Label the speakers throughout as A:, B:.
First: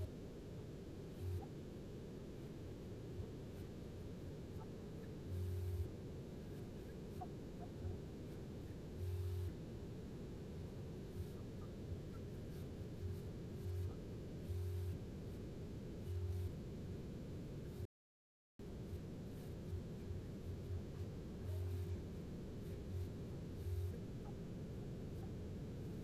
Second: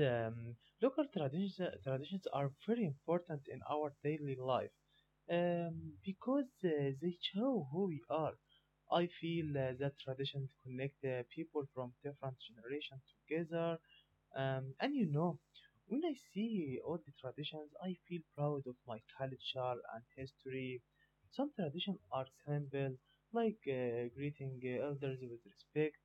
A: local traditions are very important in our daily life um, because they show who we are. I feel that traditions connect people from different generations together. And when I see all the traditions, I feel proud of my culture and history. Some traditions are simple, like greeting elders with respect.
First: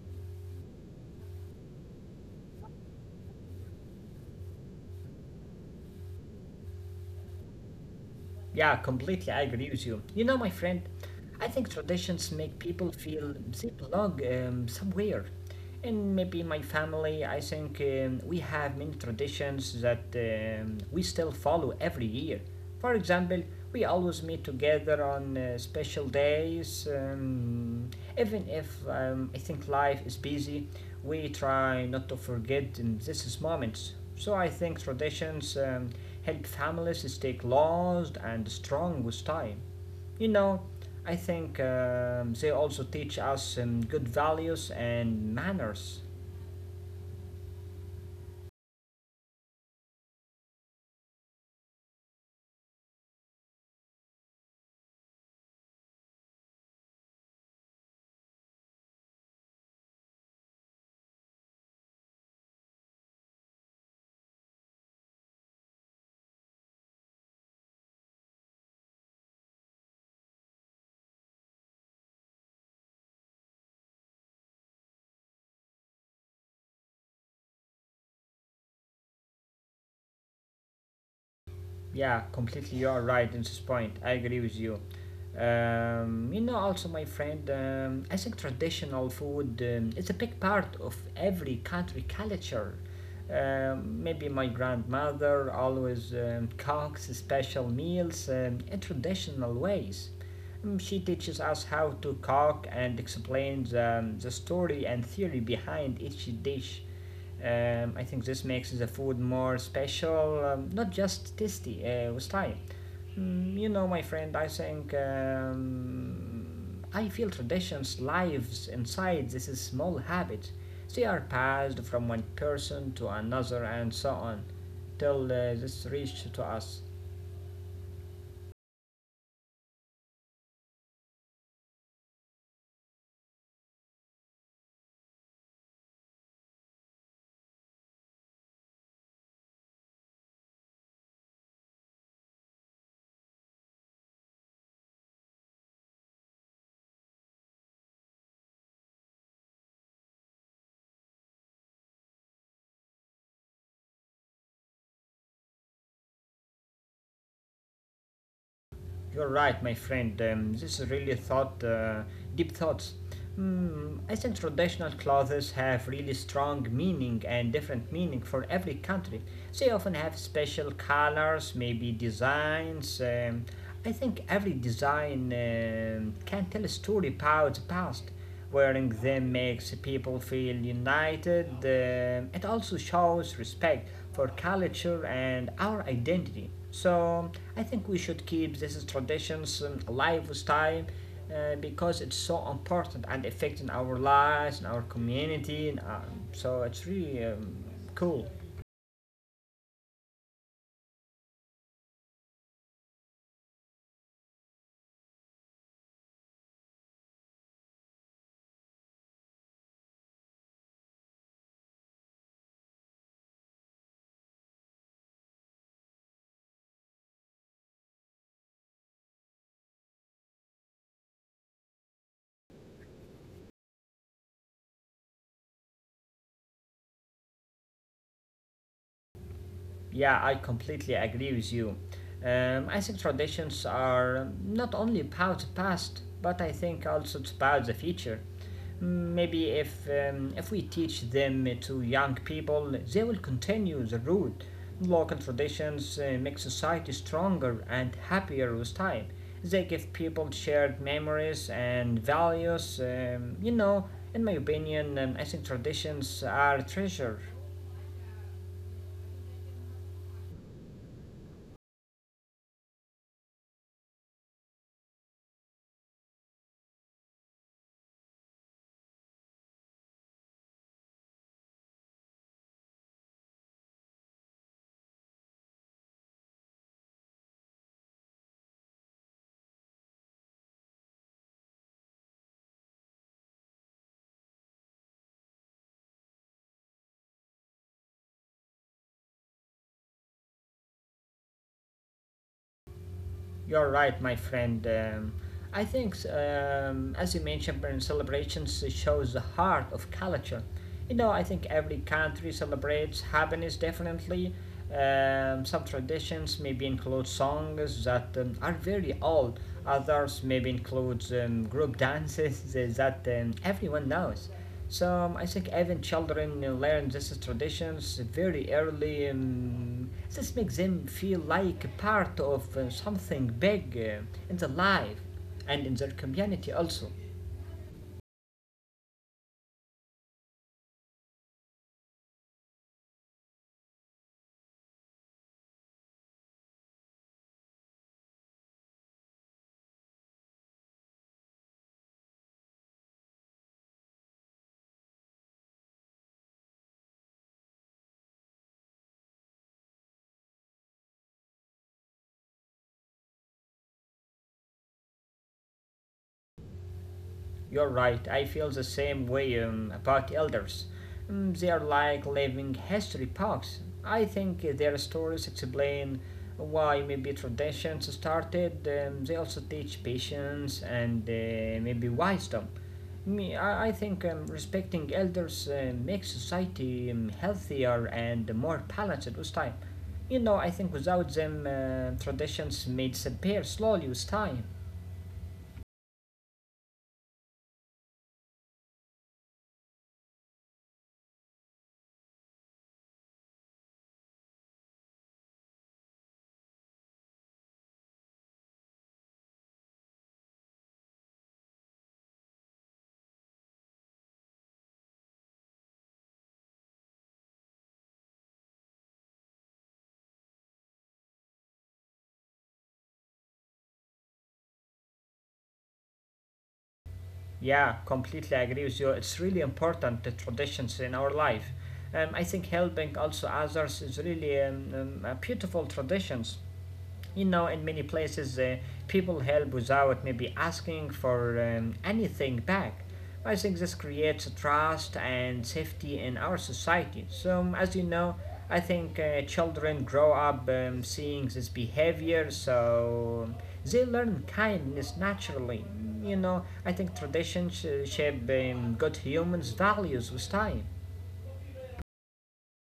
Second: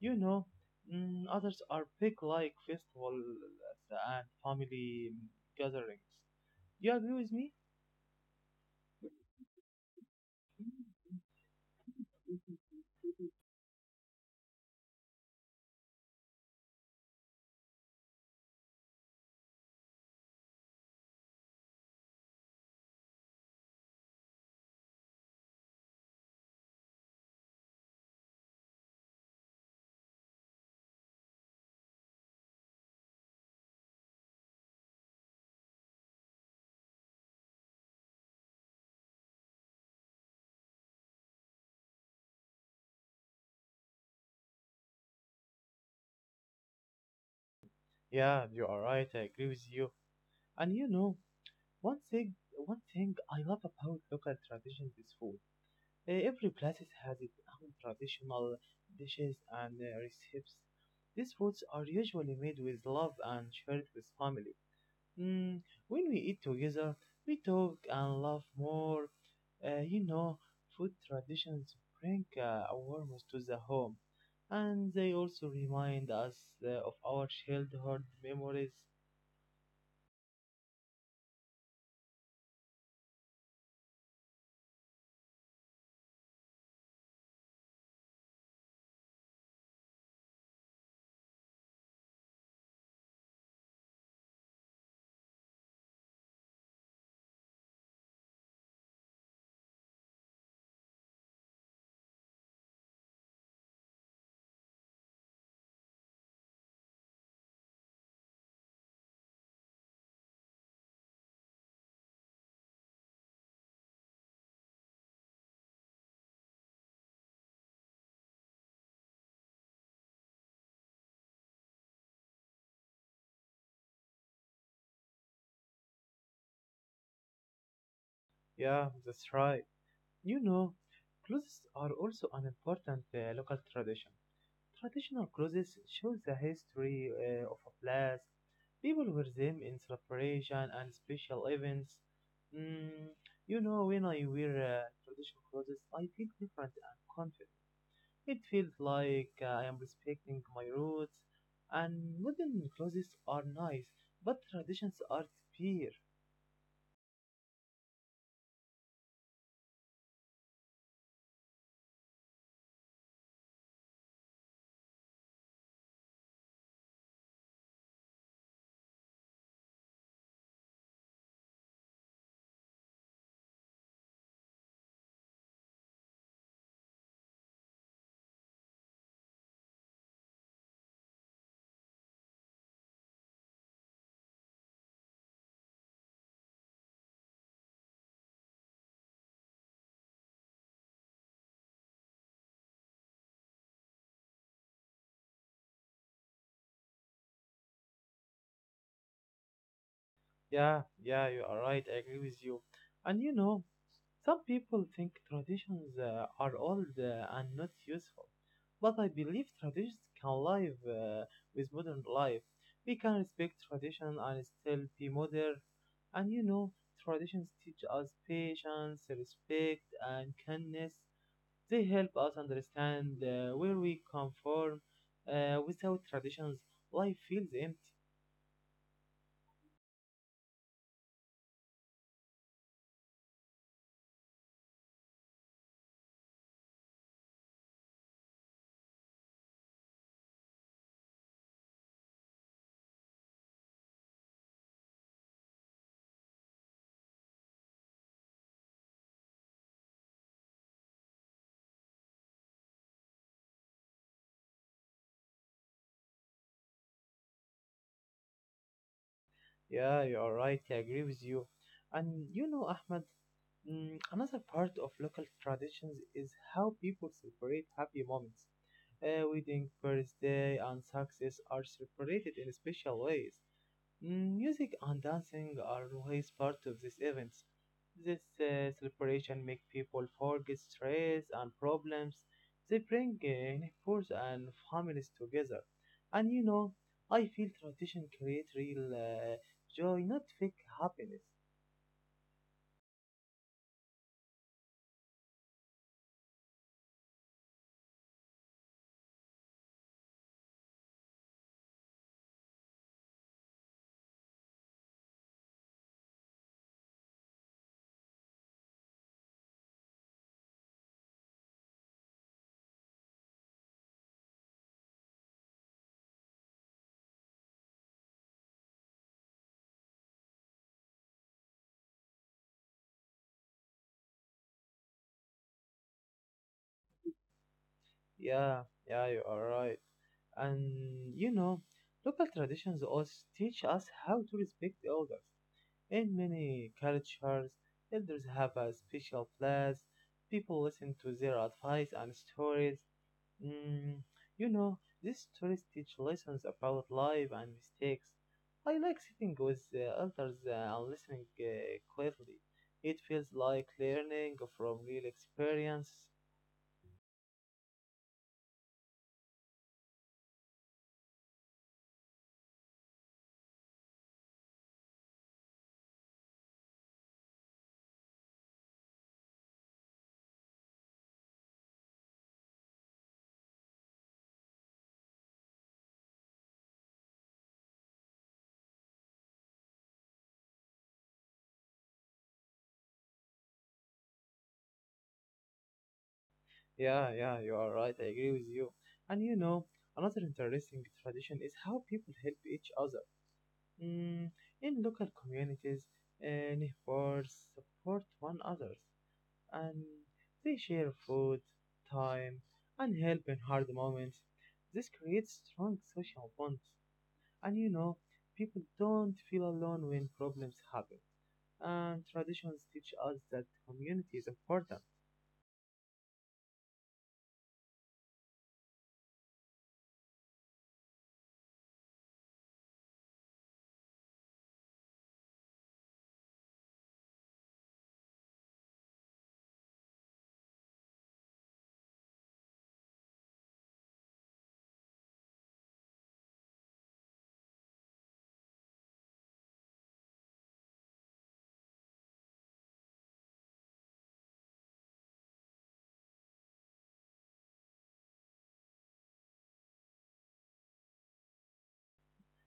A: You know. Others are big like festivals and family gatherings. You agree with me?
B: Yeah, completely, I agree with you. You know, my friend, I think traditions make people feel they belong somewhere. And maybe my family, I think we have many traditions that we still follow every year. For example, we always meet together on special days. Even if I think life is busy, we try not to forget these moments. So I think traditions help families stay closed and strong with time. You know, I think they also teach us good values and manners.
A: Yeah, you are right. I agree with you. And you know, one thing, one thing I love about local traditions is food. Every place has its own traditional dishes and recipes. These foods are usually made with love and shared with family. Mm, when we eat together, we talk and laugh more. You know, food traditions bring a warmth to the home, and they also remind us of our childhood memories.
B: Yeah, completely. You are right in this point. I agree with you. You know, also, my friend, I think traditional food is a big part of every country culture. Maybe my grandmother always cooks special meals in traditional ways. She teaches us how to cook and explains the story and theory behind each dish. I think this makes the food more special, not just tasty, with time. Mm, you know, my friend, I think I feel traditions lives inside this is small habit. They are passed from one person to another and so on, till this reach to us.
A: Yeah, that's right. You know, clothes are also an important local tradition. Traditional clothes shows the history of a place. People wear them in celebration and special events. Mm, you know, when I wear traditional clothes, I feel different and confident. It feels like I am respecting my roots. And modern clothes are nice, but traditions are pure.
B: You're right, my friend. This is really thought, deep thoughts. Hmm, I think traditional clothes have really strong meaning and different meaning for every country. They often have special colors, maybe designs. I think every design can tell a story about the past. Wearing them makes people feel united. It also shows respect for culture and our identity. So I think we should keep these traditions alive with time because it's so important and affecting our lives and our community. And, so it's really cool.
A: Yeah, yeah, you are right. I agree with you. And you know, some people think traditions are old and not useful, but I believe traditions can live with modern life. We can respect tradition and still be modern. And you know, traditions teach us patience, respect, and kindness. They help us understand where we come from. Without traditions, life feels empty.
B: Yeah, I completely agree with you. I think traditions are not only about the past, but I think also it's about the future. Maybe if we teach them to young people, they will continue the route. Local traditions make society stronger and happier with time. They give people shared memories and values. You know, in my opinion, I think traditions are treasure.
A: Yeah, you are right. I agree with you. And you know, Ahmed, another part of local traditions is how people celebrate happy moments. A wedding, birthday, and success are celebrated in special ways. Music and dancing are always part of these events. This celebration make people forget stress and problems. They bring neighbors and families together. And you know, I feel tradition create real joy, not fake happiness.
B: You're right, my friend. I think, as you mentioned, celebrations shows the heart of culture. You know, I think every country celebrates happiness differently. Some traditions maybe include songs that are very old. Others maybe includes group dances that everyone knows. So I think even children learn these traditions very early, and this makes them feel like a part of something big in their life and in their community also.
A: Yeah, yeah, you are right. And you know, local traditions also teach us how to respect the elders. In many cultures, elders have a special place. People listen to their advice and stories. Mm, you know, these stories teach lessons about life and mistakes. I like sitting with the elders and listening quietly. It feels like learning from real experience.
B: You're right, I feel the same way about elders. They are like living history books. I think their stories explain why maybe traditions started. They also teach patience and maybe wisdom. I think respecting elders makes society healthier and more balanced with time. You know, I think without them, traditions may disappear slowly with time.
A: Yeah, yeah, you are right. I agree with you. And you know, another interesting tradition is how people help each other. Mm, in local communities, uh, neighbors support one another, and they share food, time, and help in hard moments. This creates strong social bonds. And you know, people don't feel alone when problems happen. And traditions teach us that community is important.
B: Yeah, completely agree with you. It's really important the traditions in our life. I think helping also others is really a beautiful traditions, you know, in many places, people help without maybe asking for anything back. I think this creates trust and safety in our society, so as you know, I think children grow up seeing this behavior, so they learn kindness naturally. Mm, you know, I think traditions shape good humans values with time.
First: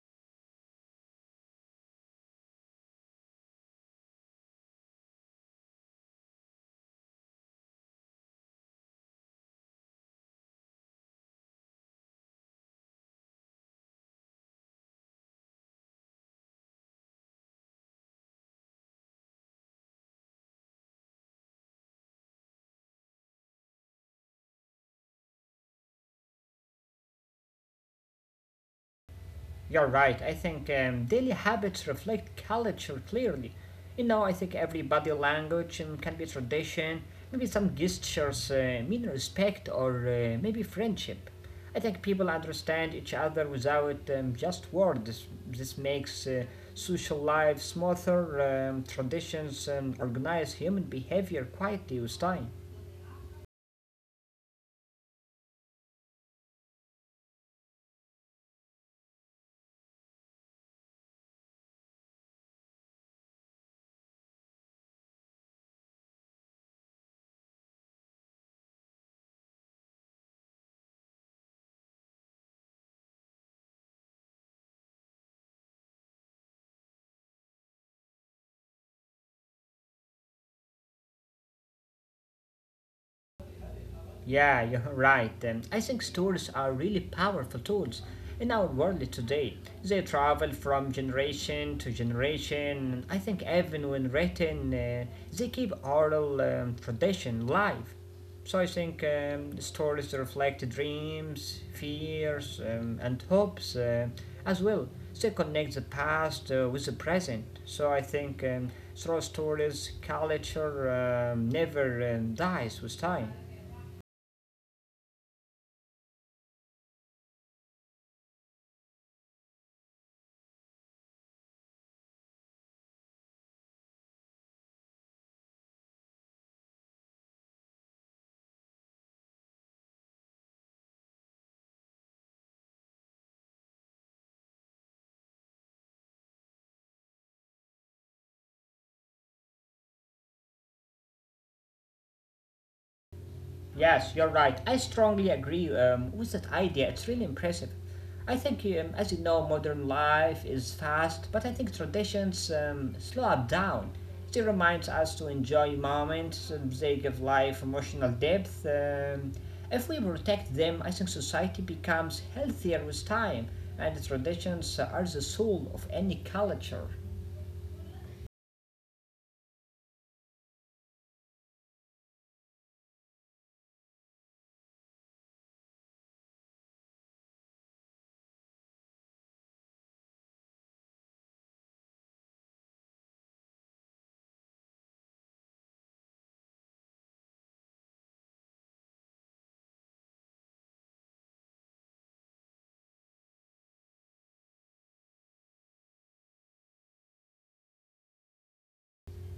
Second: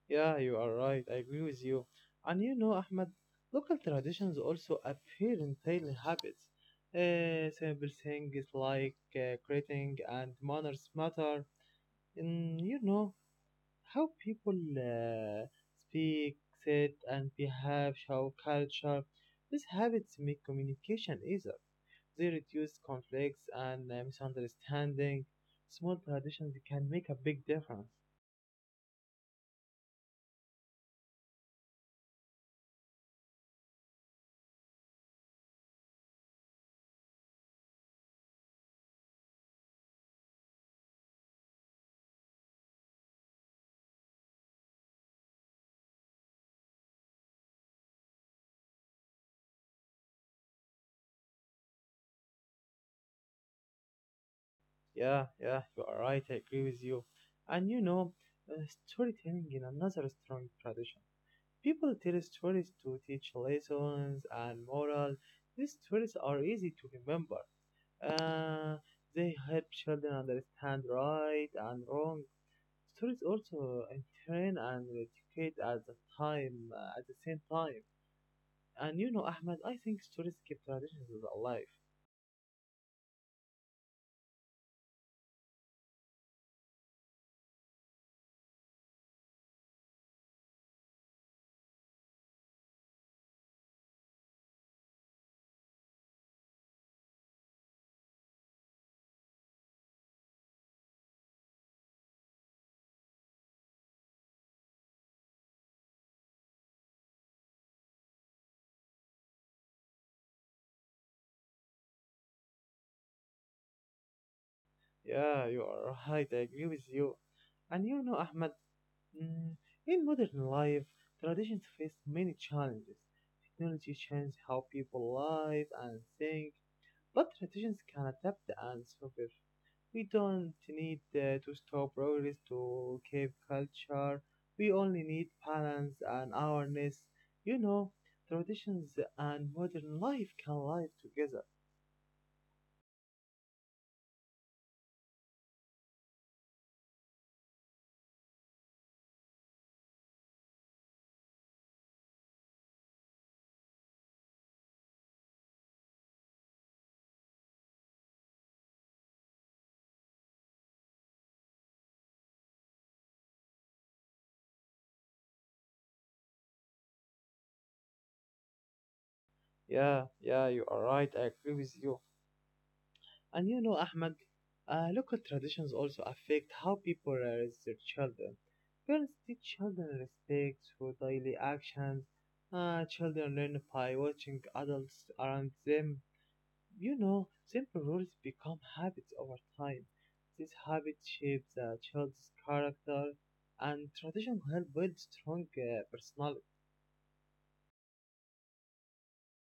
A: Yeah, you are right. I agree with you. And you know, Ahmed, local traditions also appear in daily habits. Simple things like greeting and manners matter. And you know, how people speak, sit, and behave, show culture. These habits make communication easier. They reduce conflicts and misunderstanding. Small traditions can make a big difference.
B: You're right. I think daily habits reflect culture clearly. You know, I think every body language can be tradition, maybe some gestures mean respect or maybe friendship. I think people understand each other without just words. This makes social life smoother. Traditions organize human behavior quietly with time.
A: Yeah, yeah, you are right. I agree with you. And you know, uh, storytelling is another strong tradition. People tell stories to teach lessons and moral. These stories are easy to remember. Uh, they help children understand right and wrong. Stories also entertain and educate at the time, at the same time. And you know, Ahmed, I think stories keep traditions alive.
B: Yeah, you're right. I think stories are really powerful tools in our world today. They travel from generation to generation. I think even when written, they keep oral tradition live. So I think stories reflect dreams, fears, and hopes as well. They connect the past with the present. So I think through stories, culture never dies with time.
A: Yeah, you are right. I agree with you. And you know, Ahmed, mm, in modern life, traditions face many challenges. Technology changes how people live and think, but traditions can adapt and survive. We don't need to stop progress to keep culture. We only need balance and awareness. You know, traditions and modern life can live together.
B: Yes, you're right. I strongly agree with that idea. It's really impressive. I think, as you know, modern life is fast, but I think traditions slow up down. It reminds us to enjoy moments, they give life emotional depth. If we protect them, I think society becomes healthier with time, and traditions are the soul of any culture.
A: Yeah, yeah, you are right. I agree with you. And you know, Ahmed, local traditions also affect how people raise their children. Parents teach children respect through daily actions. Children learn by watching adults around them. You know, simple rules become habits over time. These habits shape the child's character, and tradition help build strong personality.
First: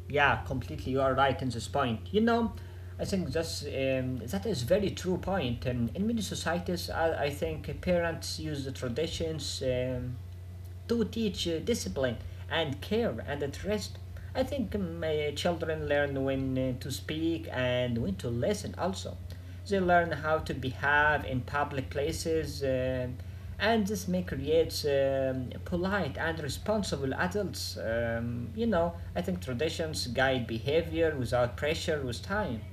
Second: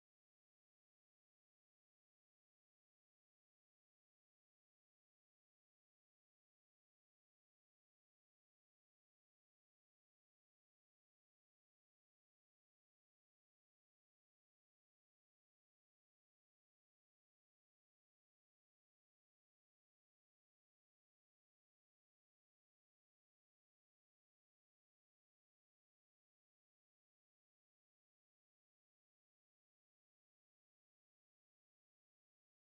B: Yeah, completely. You are right in this point. You know, I think that is very true point. And in many societies, I think parents use the traditions. Do teach discipline and care and interest. I think children learn when to speak and when to listen also. They learn how to behave in public places, and this may create polite and responsible adults. You know, I think traditions guide behavior without pressure with time.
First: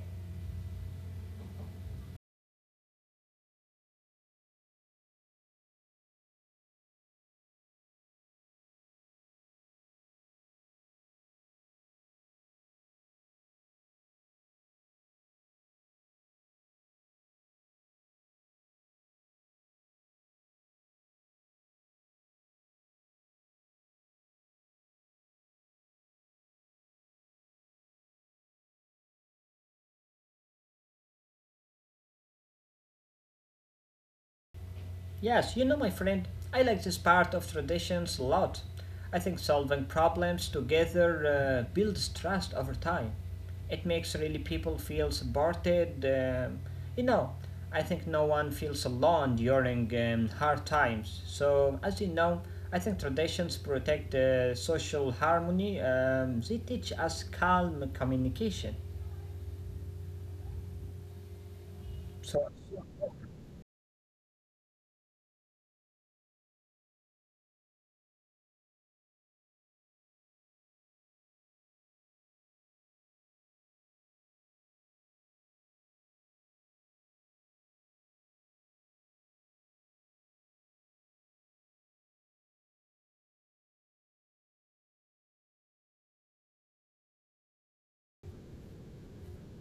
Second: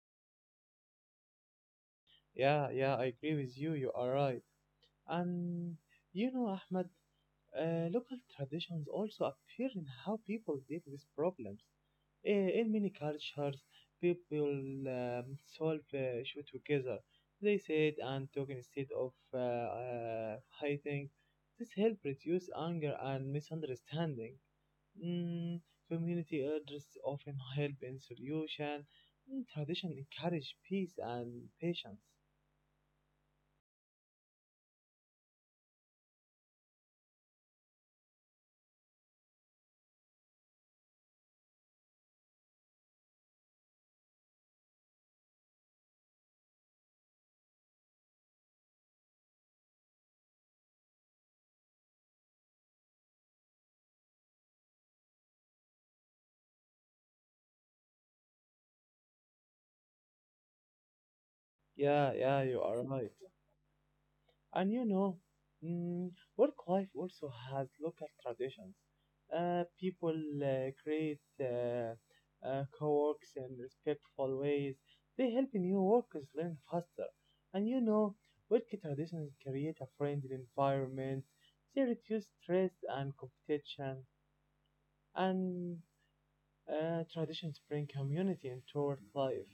A: Yeah, yeah, I agree with you. You are right. And you know, Ahmed, local traditions also appear in how people deal with problems. In many cultures, people solve issue together. They sit and talk instead of fighting. This helps reduce anger and misunderstanding. Mm, Community elders often help in solution. Tradition encourage peace and patience.
B: Yes, you know, my friend, I like this part of traditions a lot. I think solving problems together builds trust over time. It makes really people feel supported. You know, I think no one feels alone during hard times. So, as you know, I think traditions protect social harmony. They teach us calm communication.
A: Yeah,
B: So,
A: yeah, you are right. And you know, mm, work life also has local traditions. People create co-works in respectful ways. They help new workers learn faster. And you know, work traditions create a friendly environment. They reduce stress and competition. And traditions bring community into work life.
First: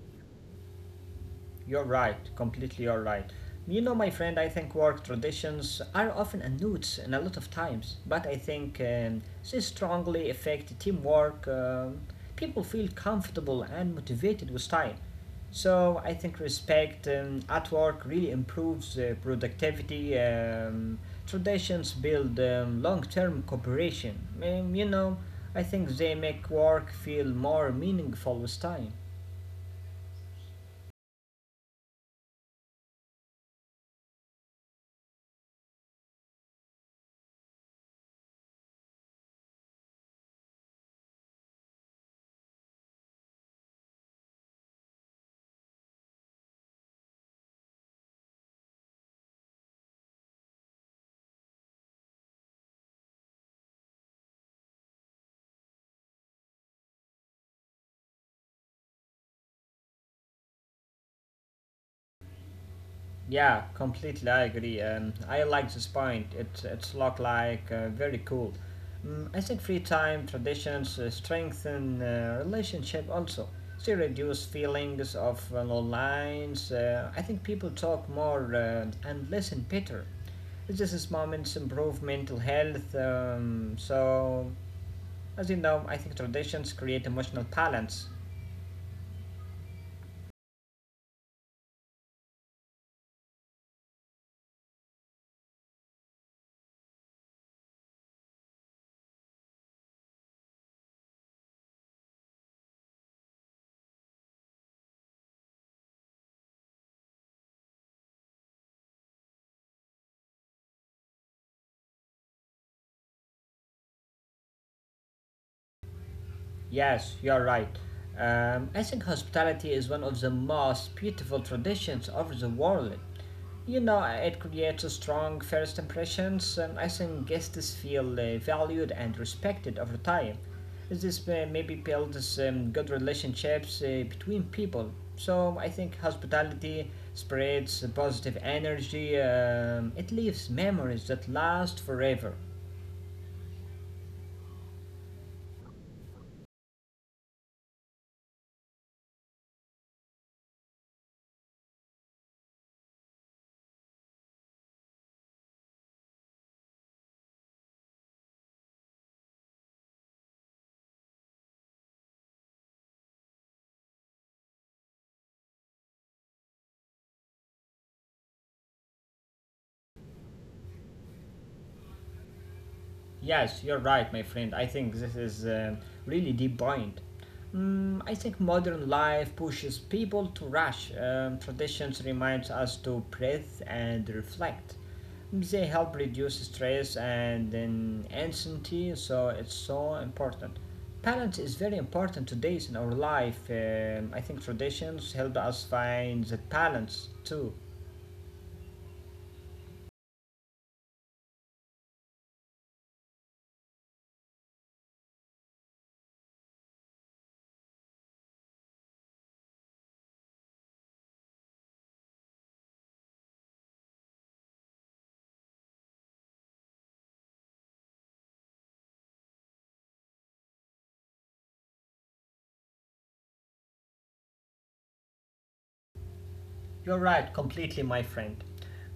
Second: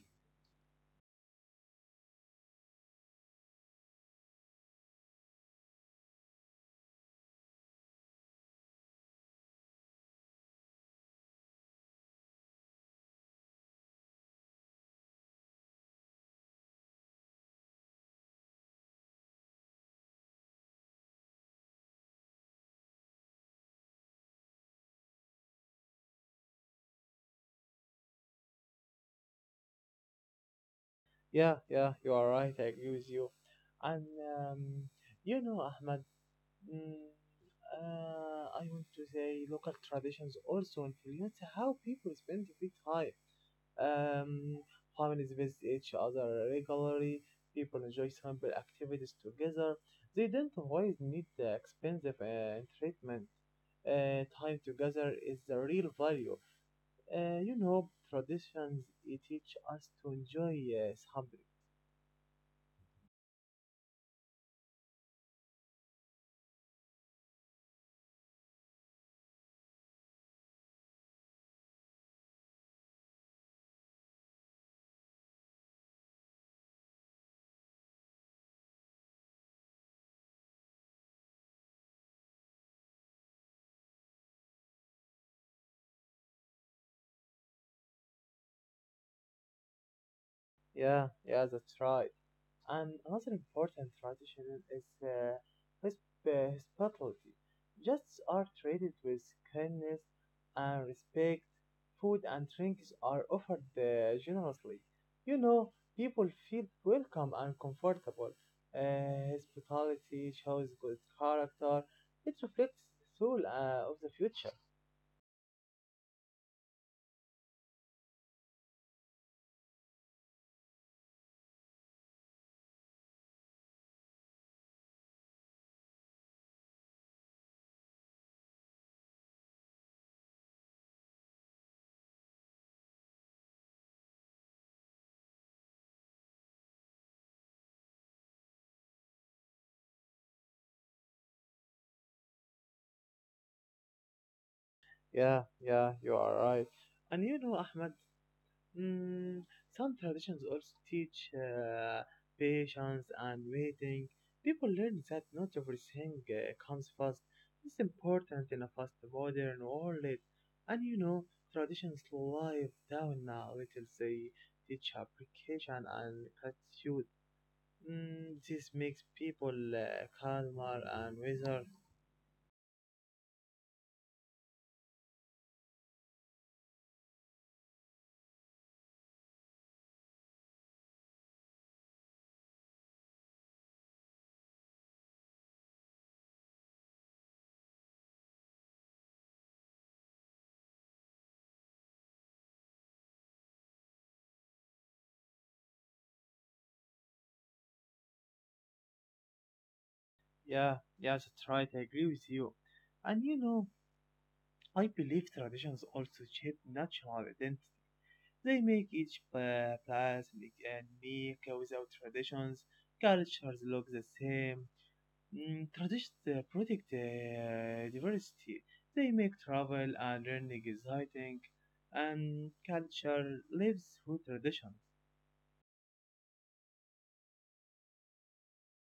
B: you're right, completely you're right. You know, my friend, I think work traditions are often unknown in a lot of times, but I think they strongly affect teamwork. People feel comfortable and motivated with time. So I think respect at work really improves productivity. Traditions build long-term cooperation. You know, I think they make work feel more meaningful with time.
A: Yeah, yeah, you are right. I agree with you. And um, you know, Ahmed. Mm, I want to say local traditions also influence how people spend free time. Um, Families visit each other regularly. People enjoy simple activities together. They don't always need the expensive treatment. Time together is the real value. You know, traditions it teach us to enjoy something.
B: Yeah, completely. I agree. I like this point. It's look like very cool. Mm, I think free time traditions strengthen relationship also. They reduce feelings of lines. I think people talk more and listen better. This is moments improve mental health. So as you know, I think traditions create emotional balance.
A: Yeah, yeah, that's right. And another important tradition is hosp- uh, hospitality. Guests are treated with kindness and respect. Food and drinks are offered generously. You know, people feel welcome and comfortable. Hospitality shows good character. It reflects the soul of the future.
B: Yes, you're right. I think hospitality is one of the most beautiful traditions of the world. You know, it creates a strong first impressions, and I think guests feel valued and respected over time. This may maybe builds good relationships between people. So I think hospitality spreads positive energy. It leaves memories that last forever.
A: Yeah, yeah, you are right. And you know, Ahmed, Mm, some traditions also teach patience and waiting. People learn that not everything comes fast. It's important in a fast modern world. And you know, traditions live down now little. They teach application and gratitude. This makes people calmer and wiser.
B: Yes, you're right, my friend. I think this is a really deep point. Mm, I think modern life pushes people to rush. Traditions reminds us to breathe and reflect. They help reduce stress and then anxiety, so it's so important. Balance is very important today in our life. I think traditions help us find that balance too.
A: Yeah, yeah, that's right. I agree with you. And you know, I believe traditions also shape natural identity. They make each place unique and unique without traditions. Cultures look the same. Traditions protect diversity. They make travel and learning exciting. And culture lives through tradition.
B: You're right, completely, my friend.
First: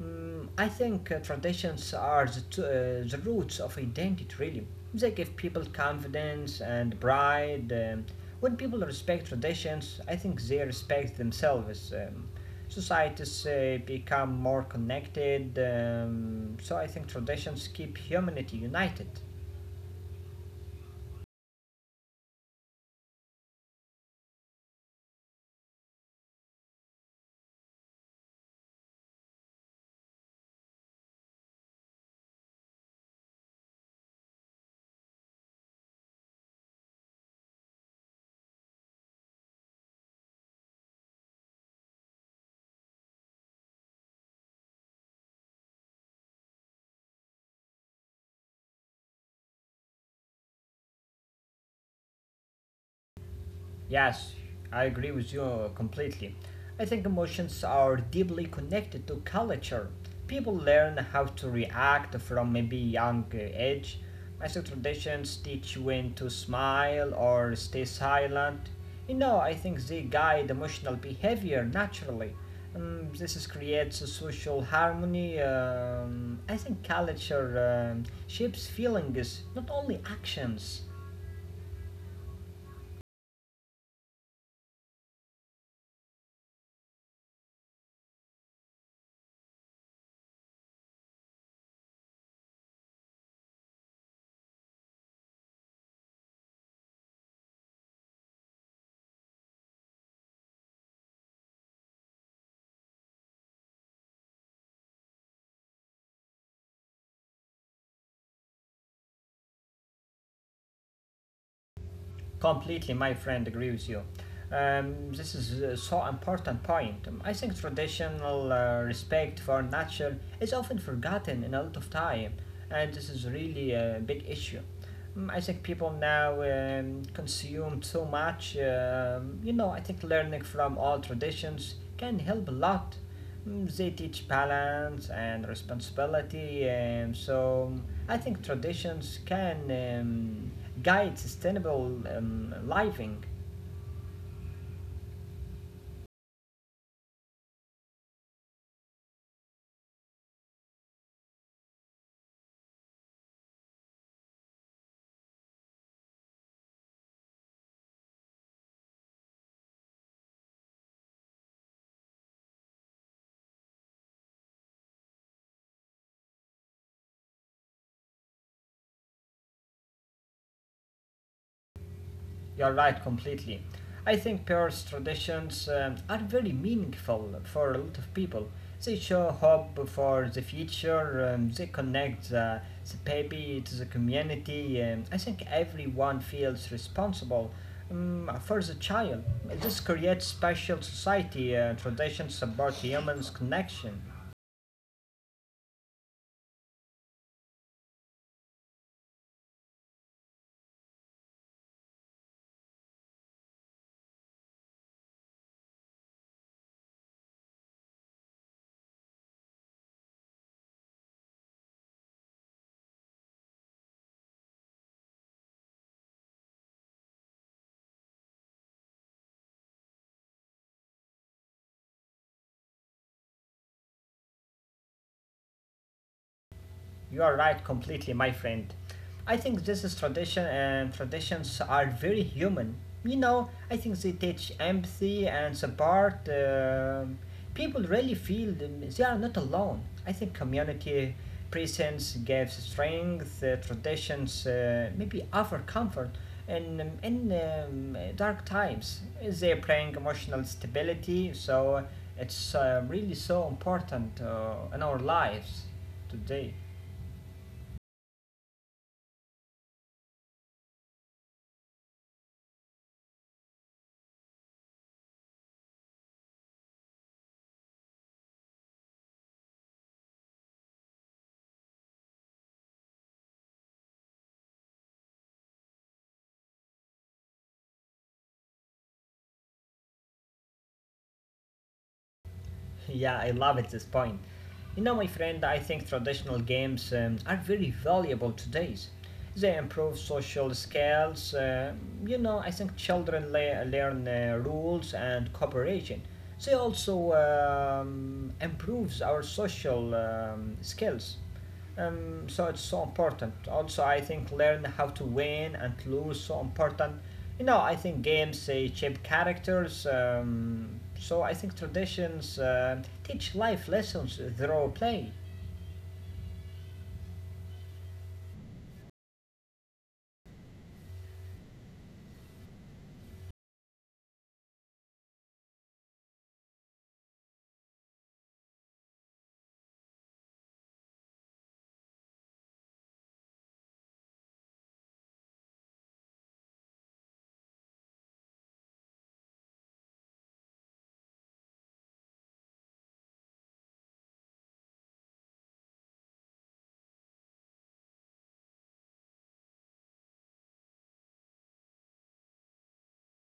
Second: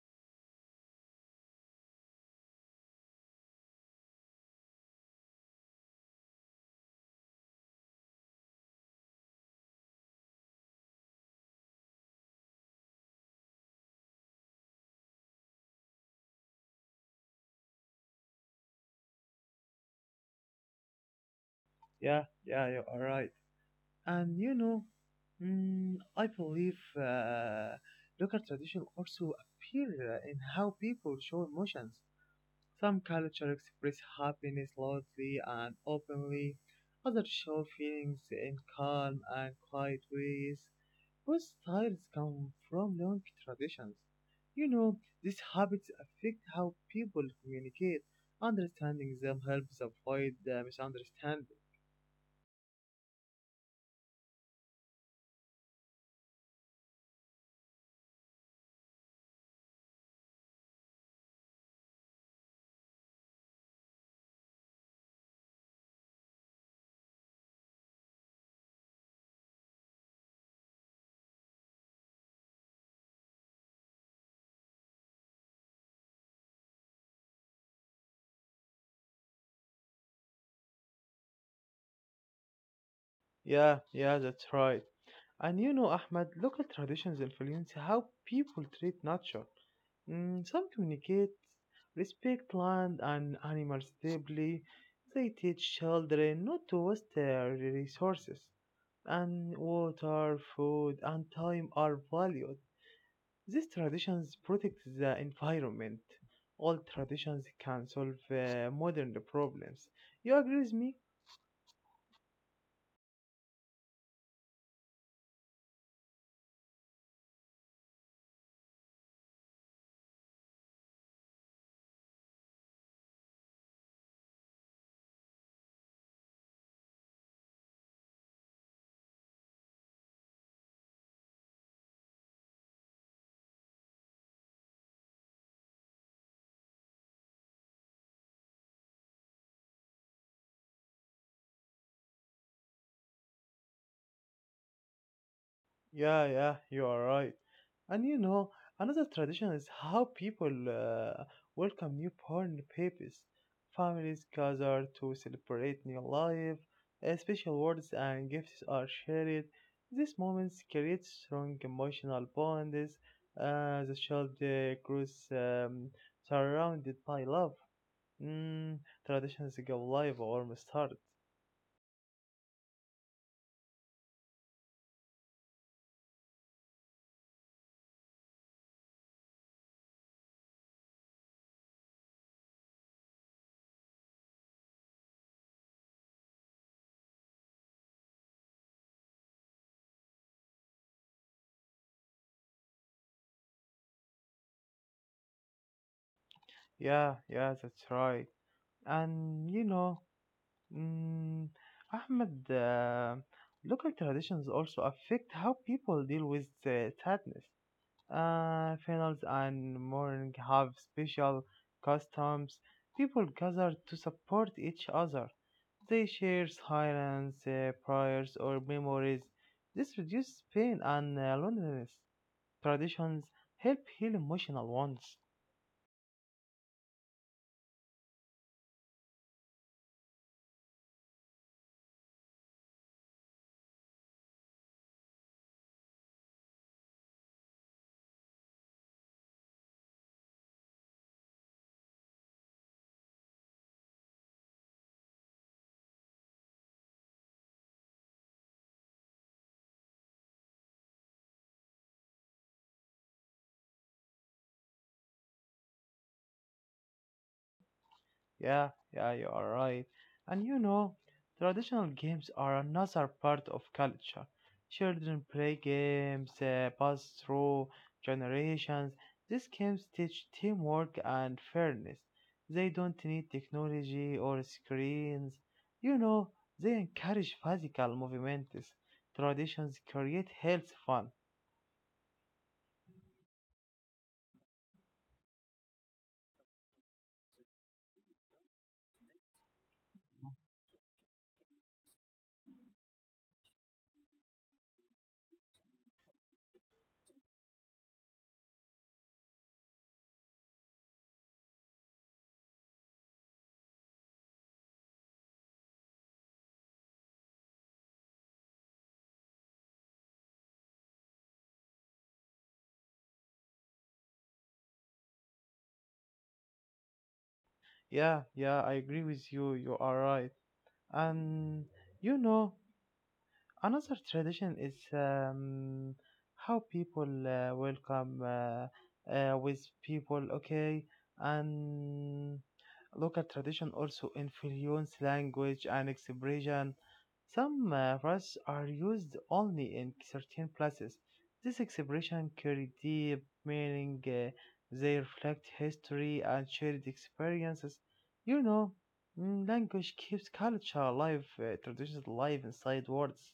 B: Mm, I think traditions are the roots of identity, really. They give people confidence and pride. When people respect traditions, I think they respect themselves. Societies become more connected, so I think traditions keep humanity united.
A: Yeah, yeah, you are right. And you know, I believe local tradition also appear in how people show emotions. Some cultures express happiness loudly and openly, others show feelings in calm and quiet ways. Both styles come from long traditions. You know, these habits affect how people communicate. Understanding them helps avoid misunderstanding.
B: Yes, I agree with you completely. I think emotions are deeply connected to culture. People learn how to react from maybe young age. Master traditions teach when to smile or stay silent. You know, I think they guide emotional behavior naturally. This is creates a social harmony. I think culture shapes feelings, not only actions.
A: Yeah, yeah, that's right. And you know, Ahmed, local traditions influence how people treat nature. Some communicate respect land and animals deeply. They teach children not to waste their resources, and water, food, and time are valued. These traditions protect the environment. All traditions can solve modern problems. You agree with me?
B: Completely, my friend, agree with you. This is so important point. I think traditional respect for nature is often forgotten in a lot of time, and this is really a big issue. I think people now consume so much. You know, I think learning from all traditions can help a lot. Mm, they teach balance and responsibility, so I think traditions can guide sustainable living.
A: Yeah, yeah, you are right. And you know, another tradition is how people welcome newborn babies. Families gather to celebrate new life, special words and gifts are shared. These moments create strong emotional bonds. The child grows surrounded by love. Mm, Traditions go live almost start.
B: You're right completely. I think Perth's traditions are very meaningful for a lot of people. They show hope for the future, they connect the baby to the community. I think everyone feels responsible for the child. This creates special society, traditions support humans' connection.
A: Yeah, yeah, that's right. And you know, Mm, Ahmed, local traditions also affect how people deal with sadness. Funerals and mourning have special customs. People gather to support each other. They share silence, prayers, or memories. This reduces pain and loneliness. Traditions help heal emotional wounds.
B: You are right completely, my friend. I think this is tradition, and traditions are very human. You know, I think they teach empathy and support. People really feel them- they are not alone. I think community presence gives strength, traditions maybe offer comfort in dark times. They bring emotional stability, so it's really so important in our lives today.
A: Yeah, yeah, you are right. And you know, traditional games are another part of culture. Children play games, pass through generations. These games teach teamwork and fairness. They don't need technology or screens. You know, they encourage physical movements. Traditions create health fun.
B: Yeah, I love it this point. You know, my friend, I think traditional games are very valuable today. They improve social skills. I think children learn rules and cooperation. They also improves our social skills, so it's so important. Also, I think learn how to win and lose, so important. You know, I think games, they shape characters, so I think traditions teach life lessons through play.
A: Yeah, yeah, I agree with you. You are right. And you know, another tradition is how people welcome with people, okay, and local tradition also influence language and expression. Some words are used only in certain places. This expression carry deep meaning. They reflect history and shared experiences. You know, language keeps culture alive, traditions alive inside words.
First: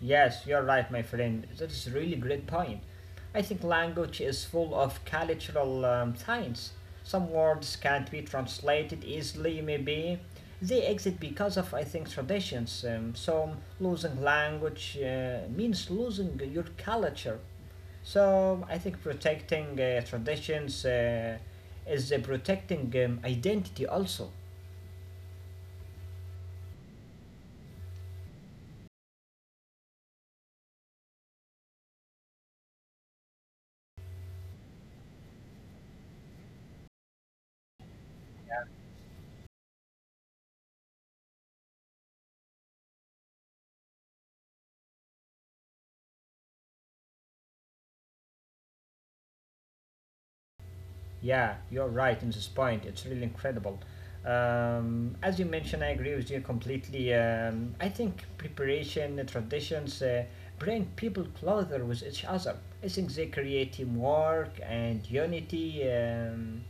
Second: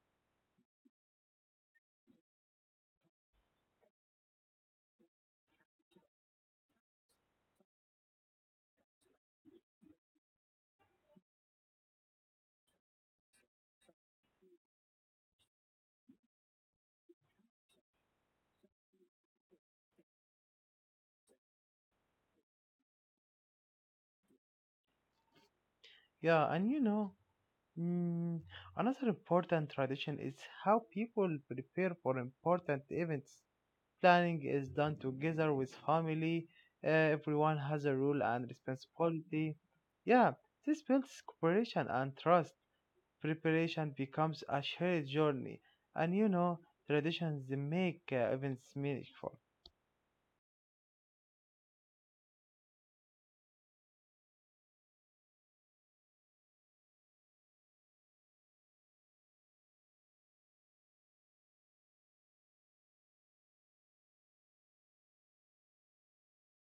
B: Yes, you're right, my friend. That is a really great point. I think language is full of cultural science. Some words can't be translated easily, maybe. They exist because of, I think, traditions. So, losing language means losing your culture. So, I think protecting traditions is protecting identity also.
A: Yeah, and you know, mm, another important tradition is how people prepare for important events. Planning is done together with family, everyone has a role and responsibility. Yeah, this builds cooperation and trust. Preparation becomes a shared journey, and you know, traditions make events meaningful.
B: Yeah, you're right in this point. It's really incredible. As you mentioned, I agree with you completely. I think preparation, traditions bring people closer with each other. I think they create teamwork and unity.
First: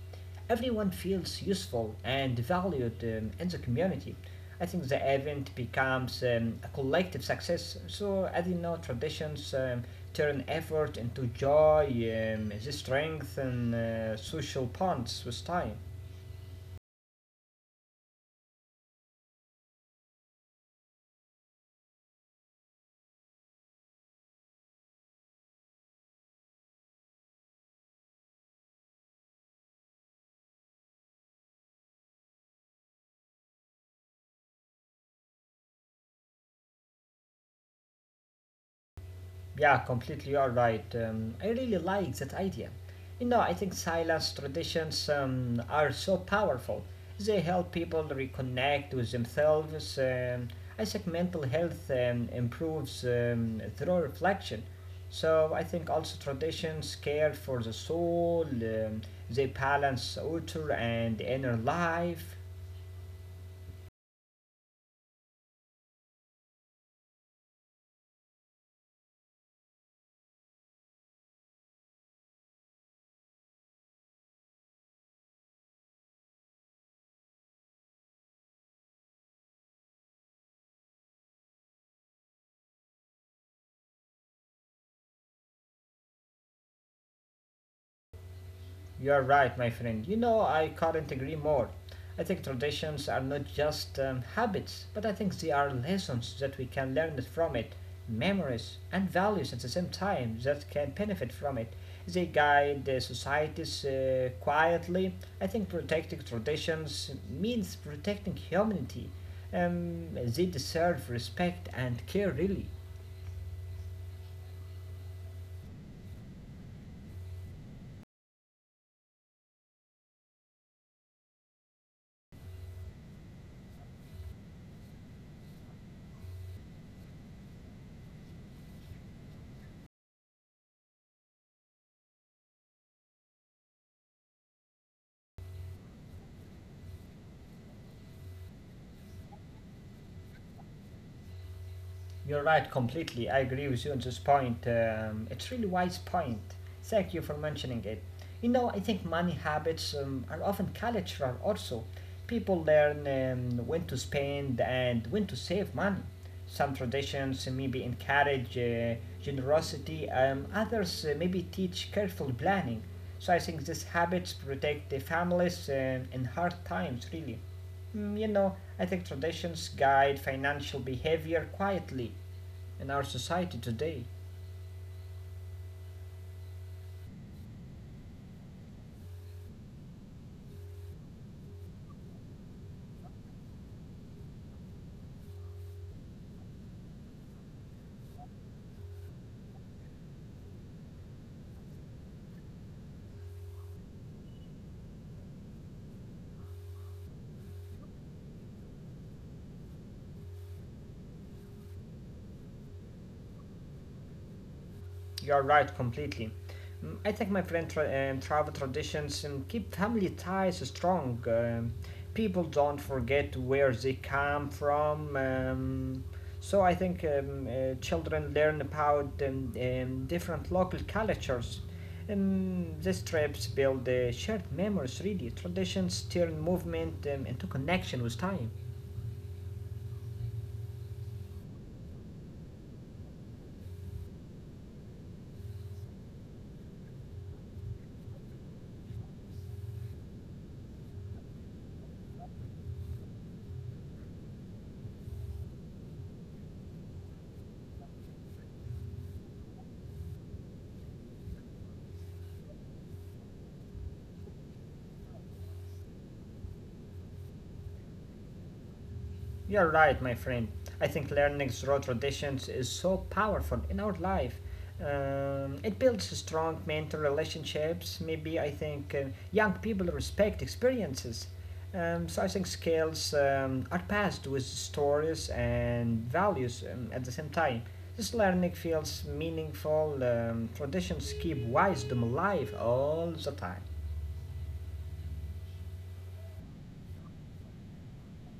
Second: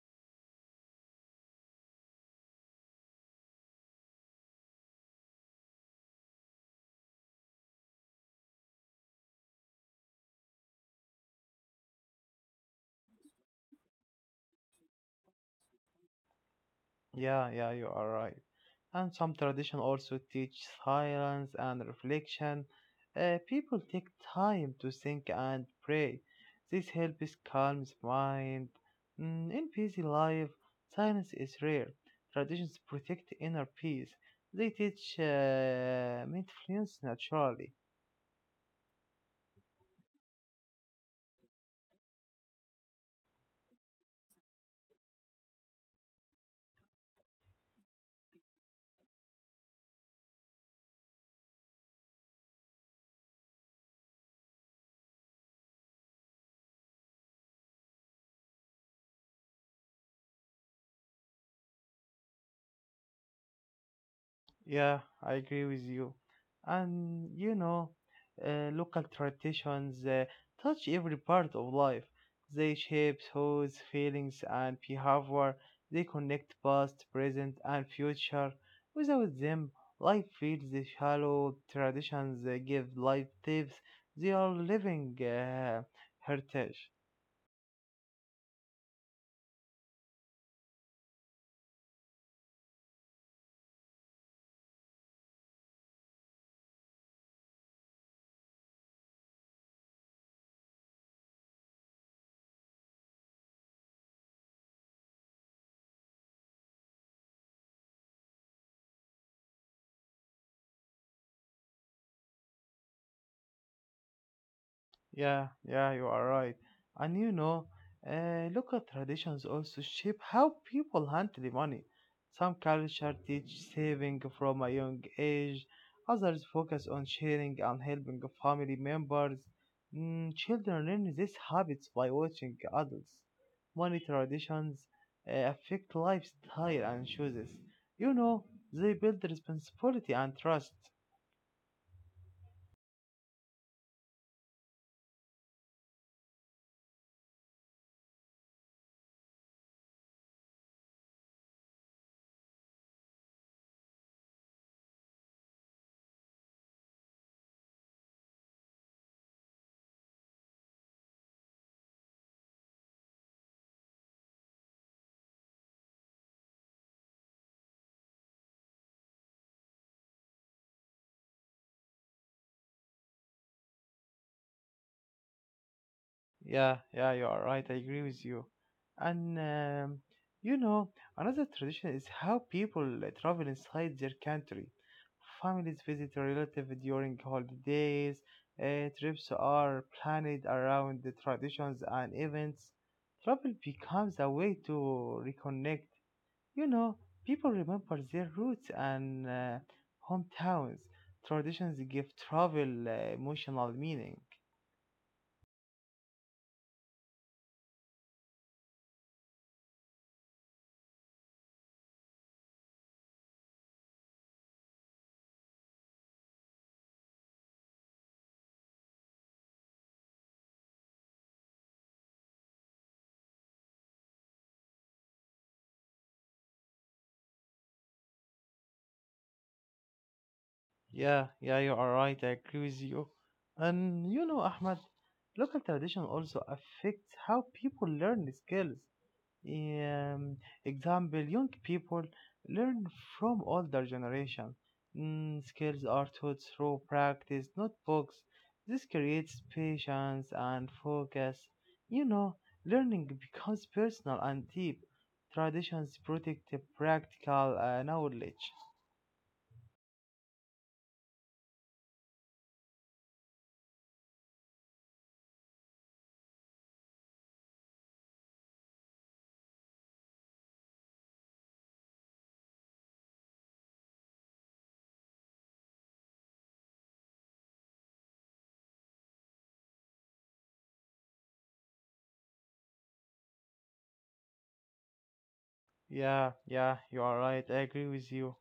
B: Everyone feels useful and valued in the community. I think the event becomes a collective success. So, as you know, traditions turn effort into joy, they strengthen social bonds with time.
A: Yeah, yeah, you are right. And some tradition also teach silence and reflection. People take time to think and pray. This helps calm the mind. In busy life, silence is rare. Traditions protect inner peace. They teach mindfulness naturally.
B: Yeah, completely all right. I really like that idea. You know, I think silence traditions are so powerful. They help people reconnect with themselves. I think mental health improves through reflection. So I think also traditions care for the soul. They balance outer and inner life.
A: Yeah, I agree with you. And you know, local traditions touch every part of life. They shape thoughts, feelings, and behavior. They connect past, present, and future. Without them, life feels shallow. Traditions give life tips. They are living heritage.
B: You are right, my friend. You know, I couldn't agree more. I think traditions are not just habits, but I think they are lessons that we can learn from it, memories and values at the same time that can benefit from it. They guide the societies quietly. I think protecting traditions means protecting humanity. They deserve respect and care, really.
A: Yeah, yeah, you are right. And you know, local traditions also shape how people handle money. Some cultures teach saving from a young age, others focus on sharing and helping family members. Mm, children learn these habits by watching adults. Money traditions affect lifestyle and choices. You know, they build responsibility and trust.
B: You're right completely. I agree with you on this point. It's really wise point. Thank you for mentioning it. You know, I think money habits are often cultural also. People learn when to spend and when to save money. Some traditions maybe encourage generosity, others maybe teach careful planning. So I think these habits protect the families in hard times, really. You know, I think traditions guide financial behavior quietly in our society today.
A: Yeah, yeah, you are right. I agree with you. And you know, another tradition is how people travel inside their country. Families visit relatives during holidays. Trips are planned around the traditions and events. Travel becomes a way to reconnect. You know, people remember their roots and hometowns. Traditions give travel emotional meaning.
B: You are right completely. I think my friend travel traditions keep family ties strong. People don't forget where they come from. So I think children learn about different local cultures. These trips build shared memories, really. Traditions turn movement into connection with time.
A: Yeah, yeah, you are right. I agree with you. And you know, Ahmad, local tradition also affects how people learn skills. Um, example, young people learn from older generation. Mm, skills are taught through practice, not books. This creates patience and focus. You know, learning becomes personal and deep. Traditions protect the practical knowledge.
B: You're right, my friend. I think learning through traditions is so powerful in our life. It builds strong mental relationships. Maybe I think young people respect experiences. So I think skills are passed with stories and values at the same time. This learning feels meaningful. Traditions keep wisdom alive all the time.
A: Yeah, yeah, you are right. I agree with you.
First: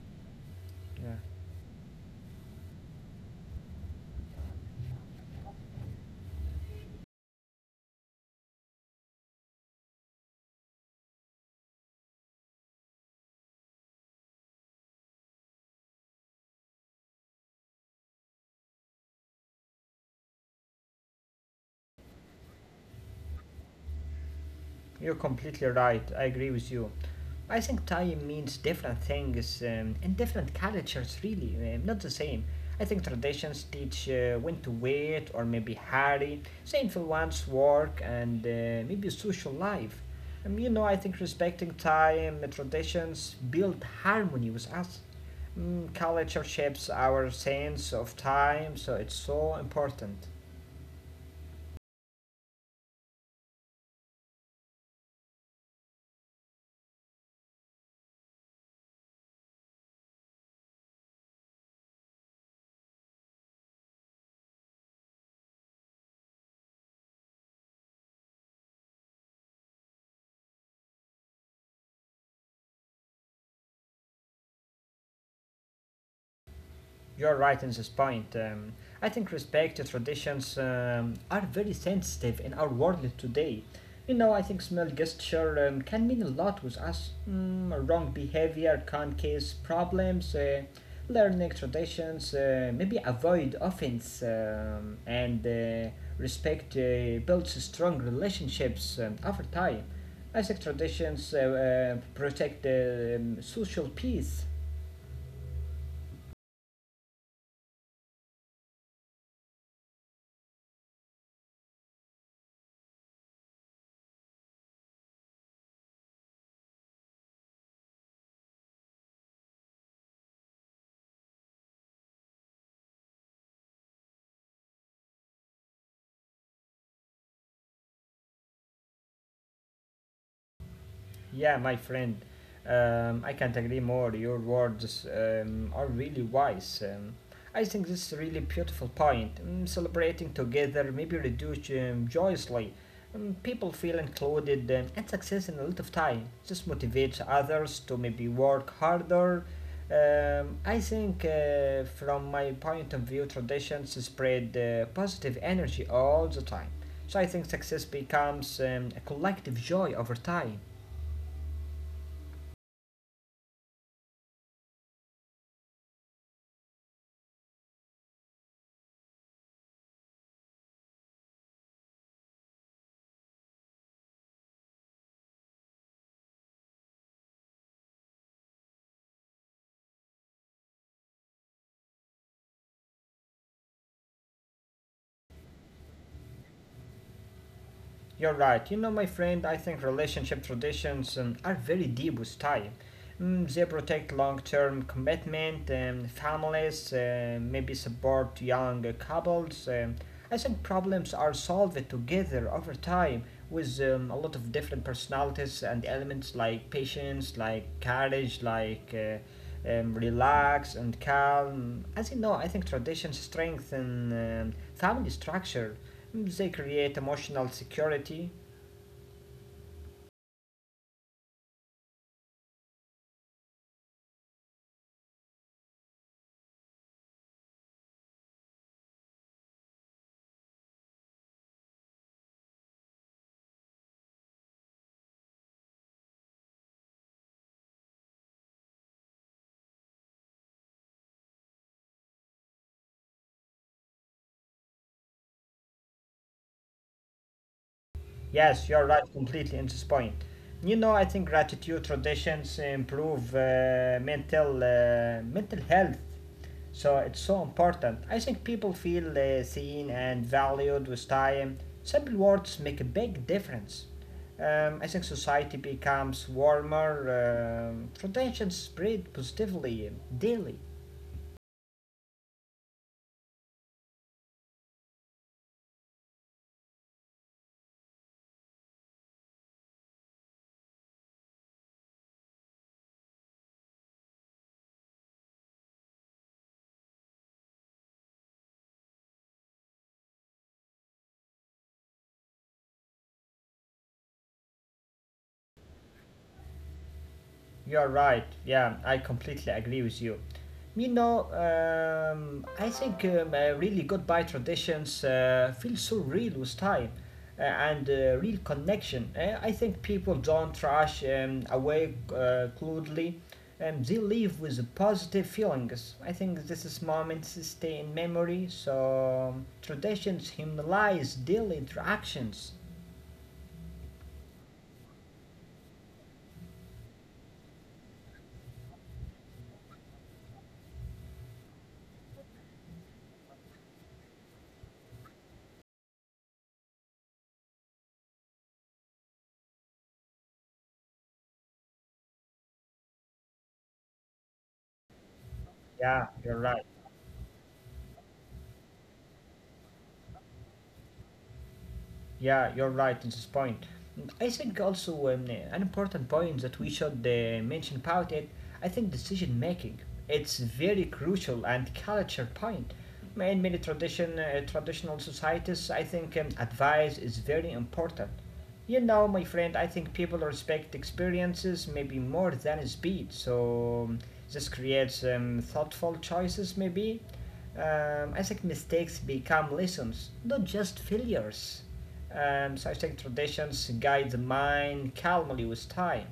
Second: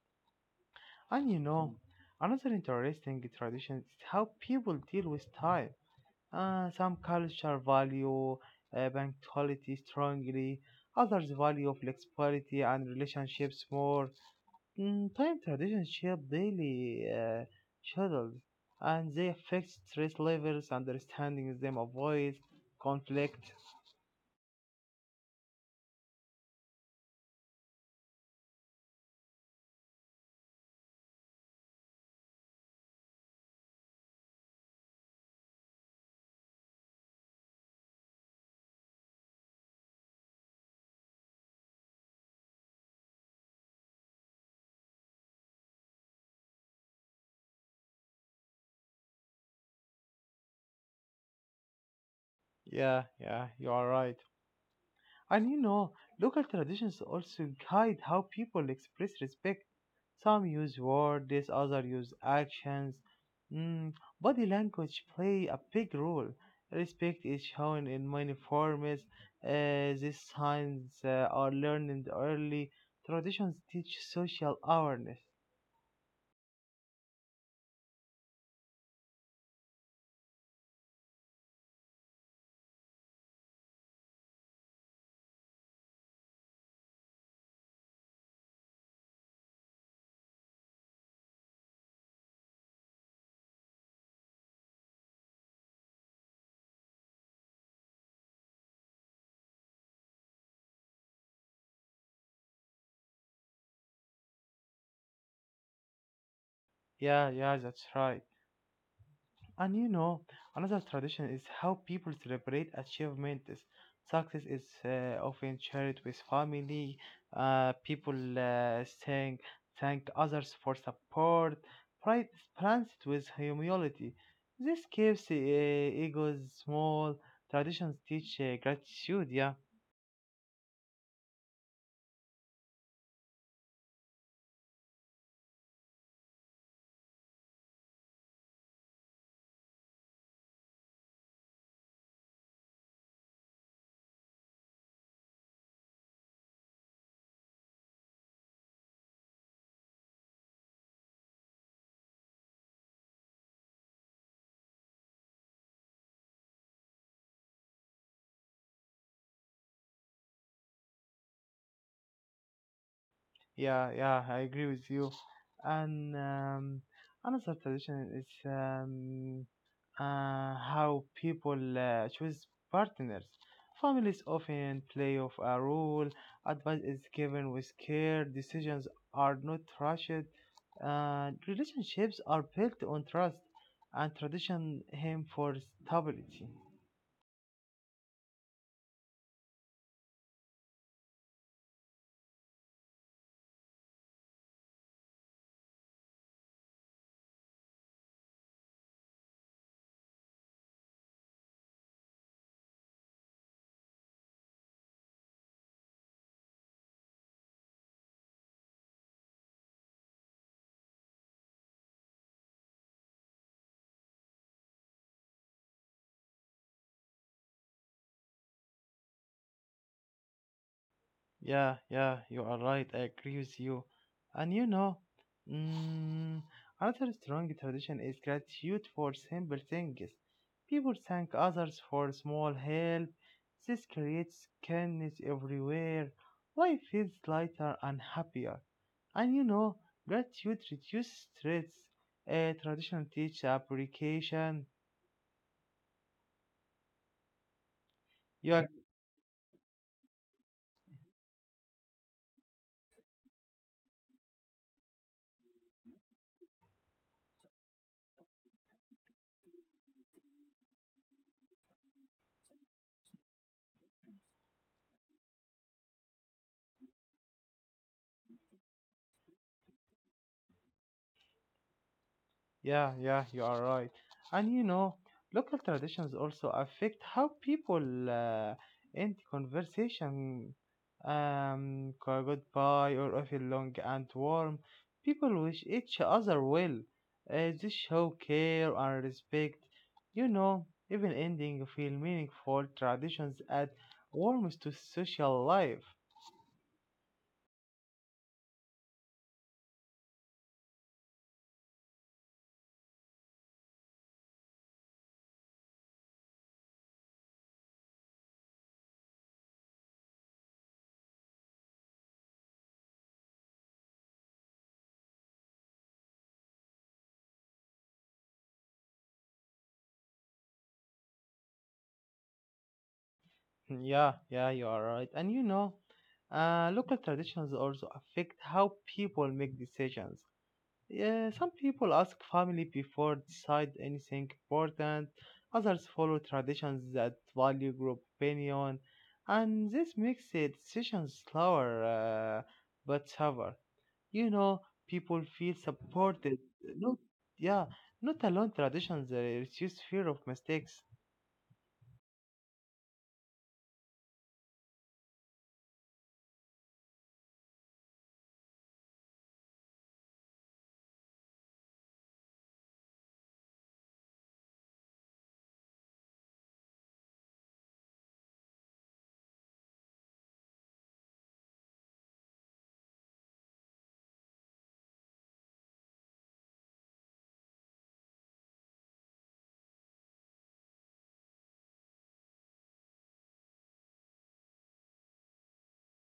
B: Yeah.
A: And you know, another interesting tradition is how people deal with time. Some culture value punctuality strongly, others value flexibility and relationships more. Mm, time traditions shape daily schedules, and they affect stress levels. Understanding them avoids conflict.
B: You're completely right. I agree with you. I think time means different things in different cultures, really, not the same. I think traditions teach when to wait or maybe hurry, same for one's work and maybe social life. You know, I think respecting time, traditions build harmony with us. Culture shapes our sense of time, so it's so important.
A: Yeah, yeah, you are right. And you know, local traditions also guide how people express respect. Some use words, others use actions. Mm, body language play a big role. Respect is shown in many forms. These signs are learned early. Traditions teach social awareness.
B: You're right in this point. I think respect to traditions are very sensitive in our world today. You know, I think small gesture can mean a lot with us. Wrong behavior can cause problems. Learning traditions, maybe avoid offense, and respect builds strong relationships over time. I think traditions protect social peace.
A: Yeah, yeah, that's right. And you know, another tradition is how people celebrate achievements. Success is often shared with family. People saying thank others for support. Pride is pranced with humility. This keeps egos small. Traditions teach gratitude. Yeah.
B: Yeah, my friend, I can't agree more. Your words are really wise. I think this is a really beautiful point. Celebrating together, maybe reduce joyously. People feel included and success in a lot of time. This motivates others to maybe work harder. I think, from my point of view, traditions spread positive energy all the time. So I think success becomes a collective joy over time.
A: Yeah, yeah, I agree with you. And another tradition is how people choose partners. Families often play off a role, advice is given with care, decisions are not rushed, relationships are built on trust, and tradition aim for stability.
B: You're right. You know, my friend, I think relationship traditions are very deep with time. They protect long term commitment, families, maybe support young couples. I think problems are solved together over time with a lot of different personalities and elements like patience, like courage, like relax and calm. As you know, I think traditions strengthen family structure. They create emotional security.
A: Yeah, yeah, you are right. I agree with you. And you know, mm, another strong tradition is gratitude for simple things. People thank others for small help. This creates kindness everywhere. Life feels lighter and happier. And you know, gratitude reduces stress. A tradition teaches application.
B: Yes,
A: You,
B: you're right completely in this point. You know, I think gratitude traditions improve mental health. So it's so important. I think people feel seen and valued with time. Simple words make a big difference. I think society becomes warmer. Traditions spread positively daily.
A: yeah, yeah, you are right. And you know, local traditions also affect how people end conversation. Go- goodbye or often long and warm. People wish each other well. They show care and respect. You know, even ending feel meaningful. Traditions add warmth to social life.
B: You're right. Yeah, I completely agree with you. You know, I think really goodbye traditions feel so real with time and real connection. I think people don't rush away crudely. They leave with positive feelings. I think this is moments that stay in memory. So traditions humanize daily interactions.
A: Yeah, yeah, you are right. And you know, local traditions also affect how people make decisions. Yeah, some people ask family before decide anything important. Others follow traditions that value group opinion, and this makes the decisions slower but tougher. You know, people feel
B: Yeah, you're
A: supported.
B: right.
A: Not, yeah, not alone. Traditions reduce fear of mistakes.
B: Yeah, you're right in this point. I think also an important point that we should mention about it. I think decision making. It's very crucial and culture point. In many traditional societies, I think advice is very important. You know, my friend, I think people respect experiences maybe more than speed, so this creates thoughtful choices, maybe. I think mistakes become lessons, not just failures. So I think traditions guide the mind calmly with time.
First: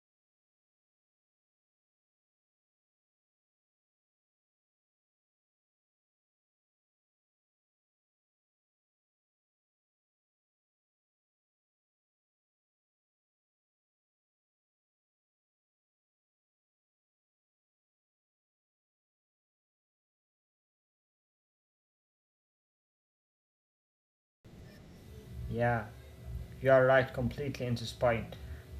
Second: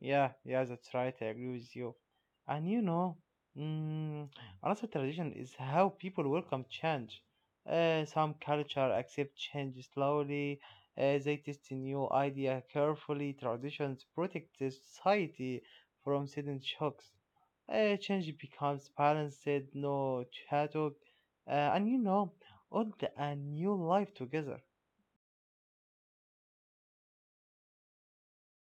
A: Yeah, yeah, that's right. I agree with you. And you know, mm, another tradition is how people welcome change. Some culture accept change slowly. They test a new idea carefully. Traditions protect the society from sudden shocks. Change becomes balanced, no chaotic, and you know, old and new life together.
B: Yeah, you're right, completely into spine.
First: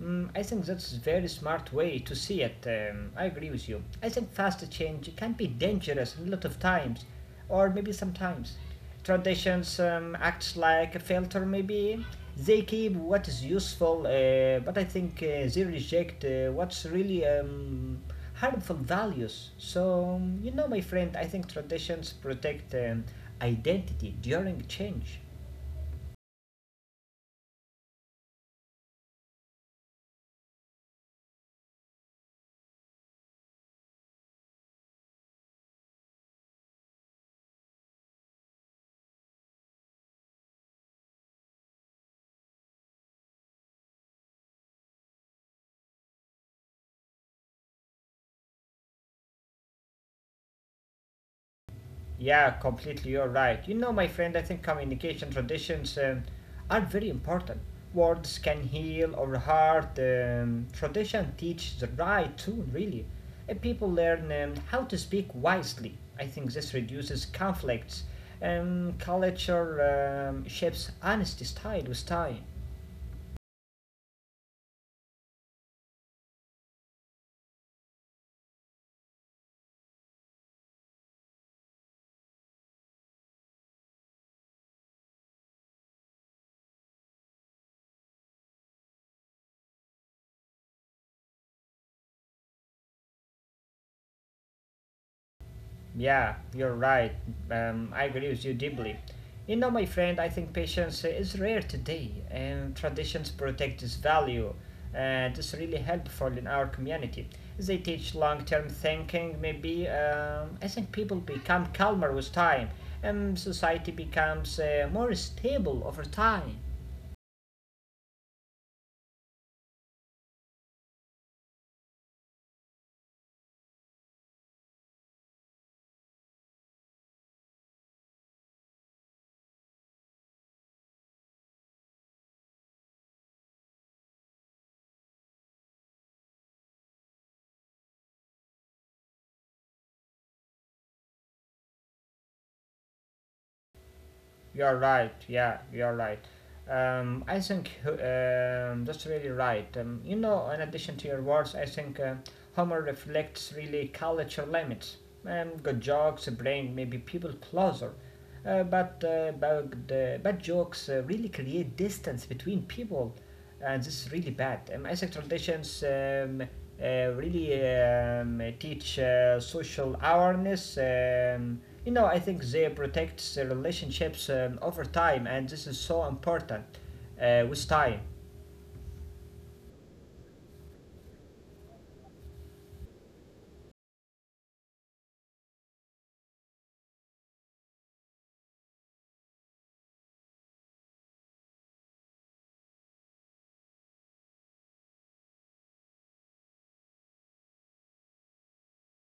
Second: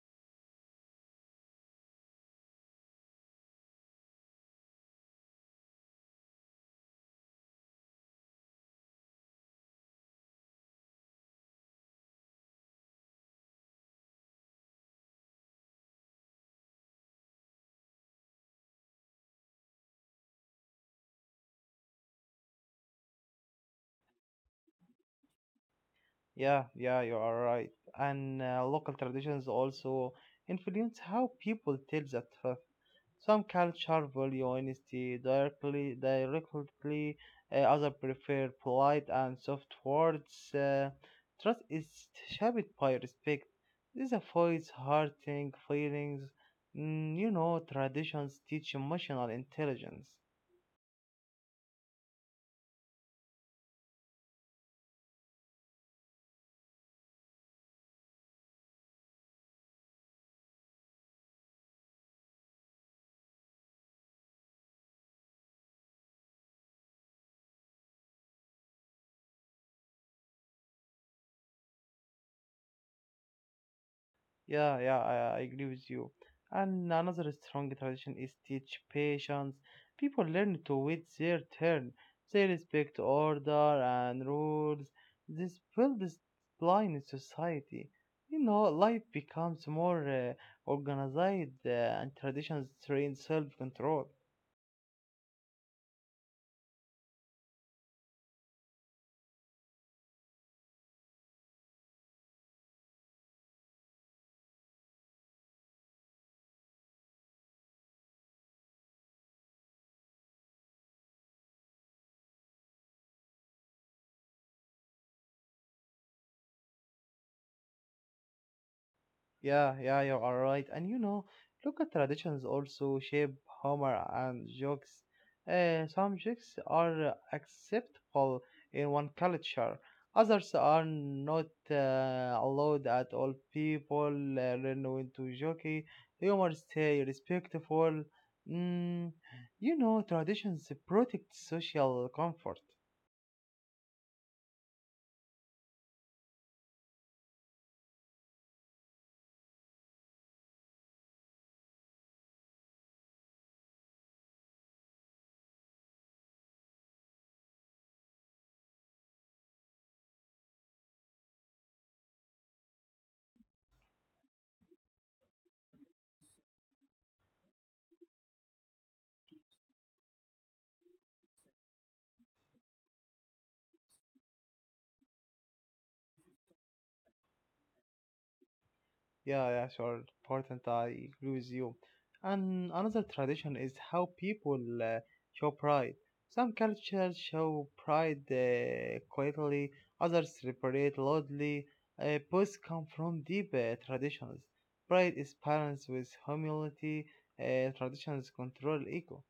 B: I think that's a very smart way to see it. I agree with you. I think fast change can be dangerous a lot of times, or maybe sometimes. Traditions acts like a filter, maybe. They keep what is useful, but I think they reject what's really harmful values. So, you know, my friend, I think traditions protect identity during change.
A: Yeah, yeah, you are right. And local traditions also influence how people tell the truth. Some culture value honesty directly. Others prefer polite and soft words. Trust is shaped by respect. This avoids hurting feelings. Mm, you know, traditions teach emotional intelligence.
B: Yeah, completely, you're right. You know, my friend, I think communication traditions are very important. Words can heal or hurt. Tradition teaches the right tune, really. And people learn how to speak wisely. I think this reduces conflicts. Culture shapes honesty style with time.
A: Yeah, yeah, I agree with you. And another strong tradition is teach patience. People learn to wait their turn. They respect order and rules. This builds discipline in society. You know, life becomes more organized and traditions train self-control.
B: Yeah, you're right. I agree with you deeply. You know, my friend, I think patience is rare today, and traditions protect its value, and it's really helpful in our community. They teach long term thinking, maybe. I think people become calmer with time, and society becomes more stable over time.
A: Yeah, yeah, you are right. And you know, local traditions also shape humor and jokes. Some jokes are acceptable in one culture, others are not allowed at all. People learn when to joke, humor stay respectful. Mm, you know, traditions protect social comfort.
B: You're right. Yeah, you're right. I think that's really right. You know, in addition to your words, I think humor reflects really culture limits. Good jokes bring maybe people closer, but bad, bad jokes really create distance between people, and this is really bad. I think traditions uh, really teach social awareness. You know, I think they protect the relationships over time, and this is so important with time.
A: Yeah, yeah, sure, important. I agree with you. And another tradition is how people show pride. Some cultures show pride quietly, others celebrate loudly. Both come from deep traditions. Pride is balanced with humility. Traditions control ego.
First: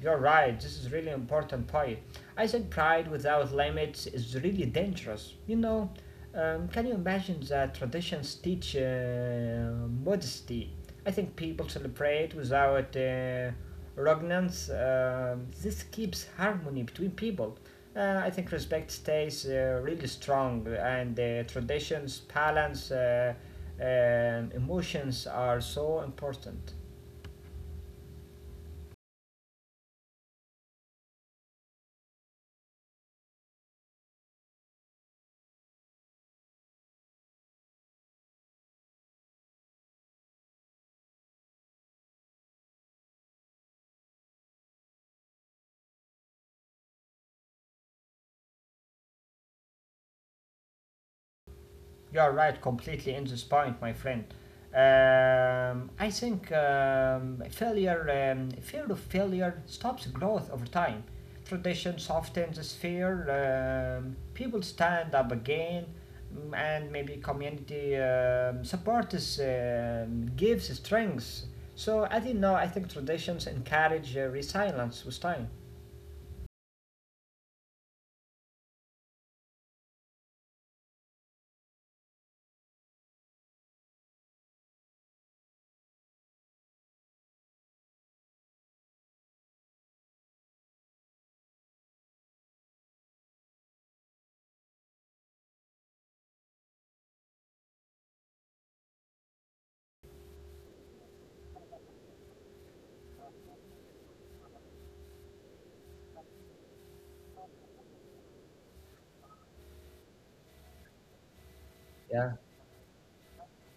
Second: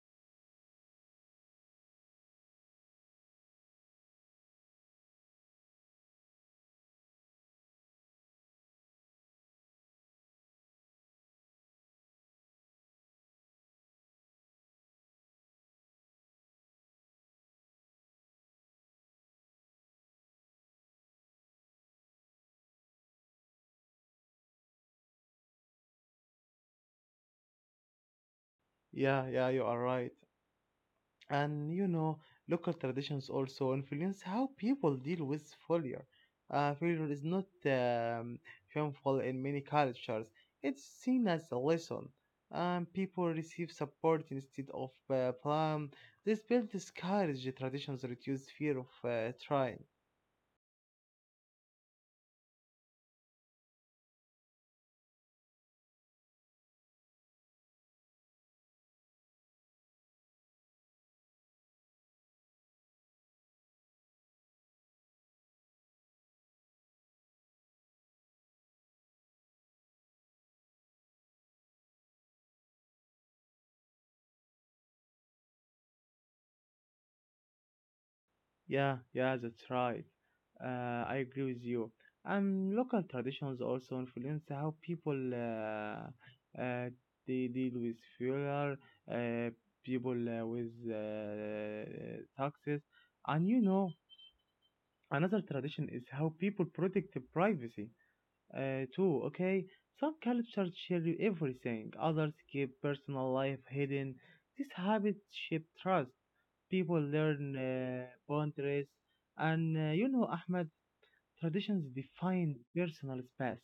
B: You're right, this is really important point. I said pride without limits is really dangerous. You know, can you imagine that traditions teach modesty? I think people celebrate without repugnance. This keeps harmony between people. I think respect stays really strong, and traditions, balance, emotions are so important.
A: Yeah, yeah, you are right. And you know, local traditions also influence how people deal with failure. Failure is not shameful in many cultures, it's seen as a lesson, and people receive support instead of blame. This builds courage. Traditions reduce fear of trying.
B: You're right, completely in this point, my friend. I think fear of failure stops growth over time. Tradition softens this fear. People stand up again, and maybe community support is, gives strength. So I didn't know. I think traditions encourage resilience with time.
A: Yeah, yeah, that's right. I agree with you. And local traditions also influence how people they deal with fuel, uh, people with taxes, and you know, another tradition is how people protect their privacy too. Okay, some cultures share everything, others keep personal life hidden. This habit shape trust. People learn boundaries, and you know, Ahmed, traditions define personal space.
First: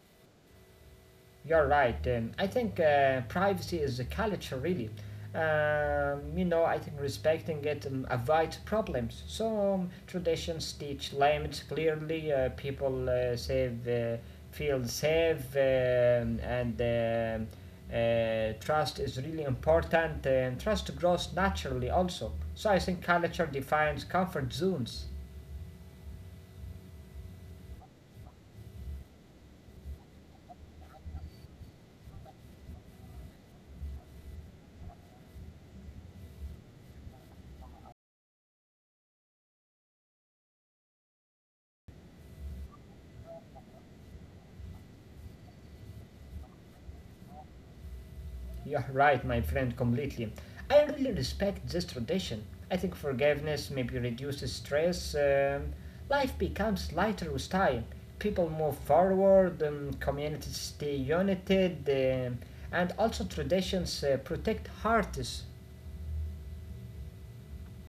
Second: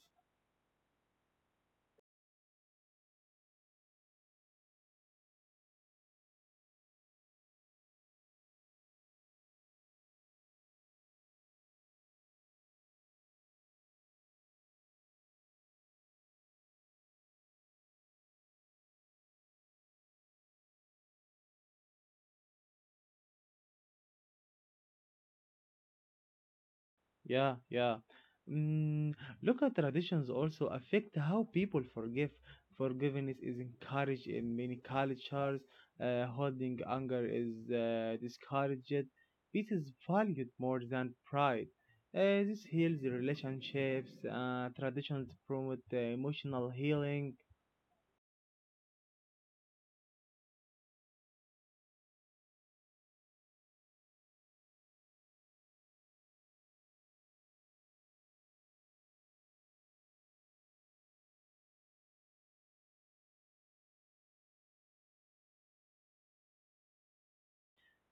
B: You're right. I think privacy is a culture, really. You know, I think respecting it avoids problems. So traditions teach limits clearly. People feel safe, and trust is really important. And trust grows naturally also. So I think culture defines comfort zones.
A: Yeah, yeah. Mm, local traditions also affect how people forgive. Forgiveness is encouraged in many cultures. Holding anger is discouraged. Peace is valued more than pride. This heals relationships. Traditions promote emotional healing.
B: You're right, my friend, completely. I really respect this tradition. I think forgiveness maybe reduces stress. Life becomes lighter with time. People move forward, communities stay united, and also traditions protect hearts.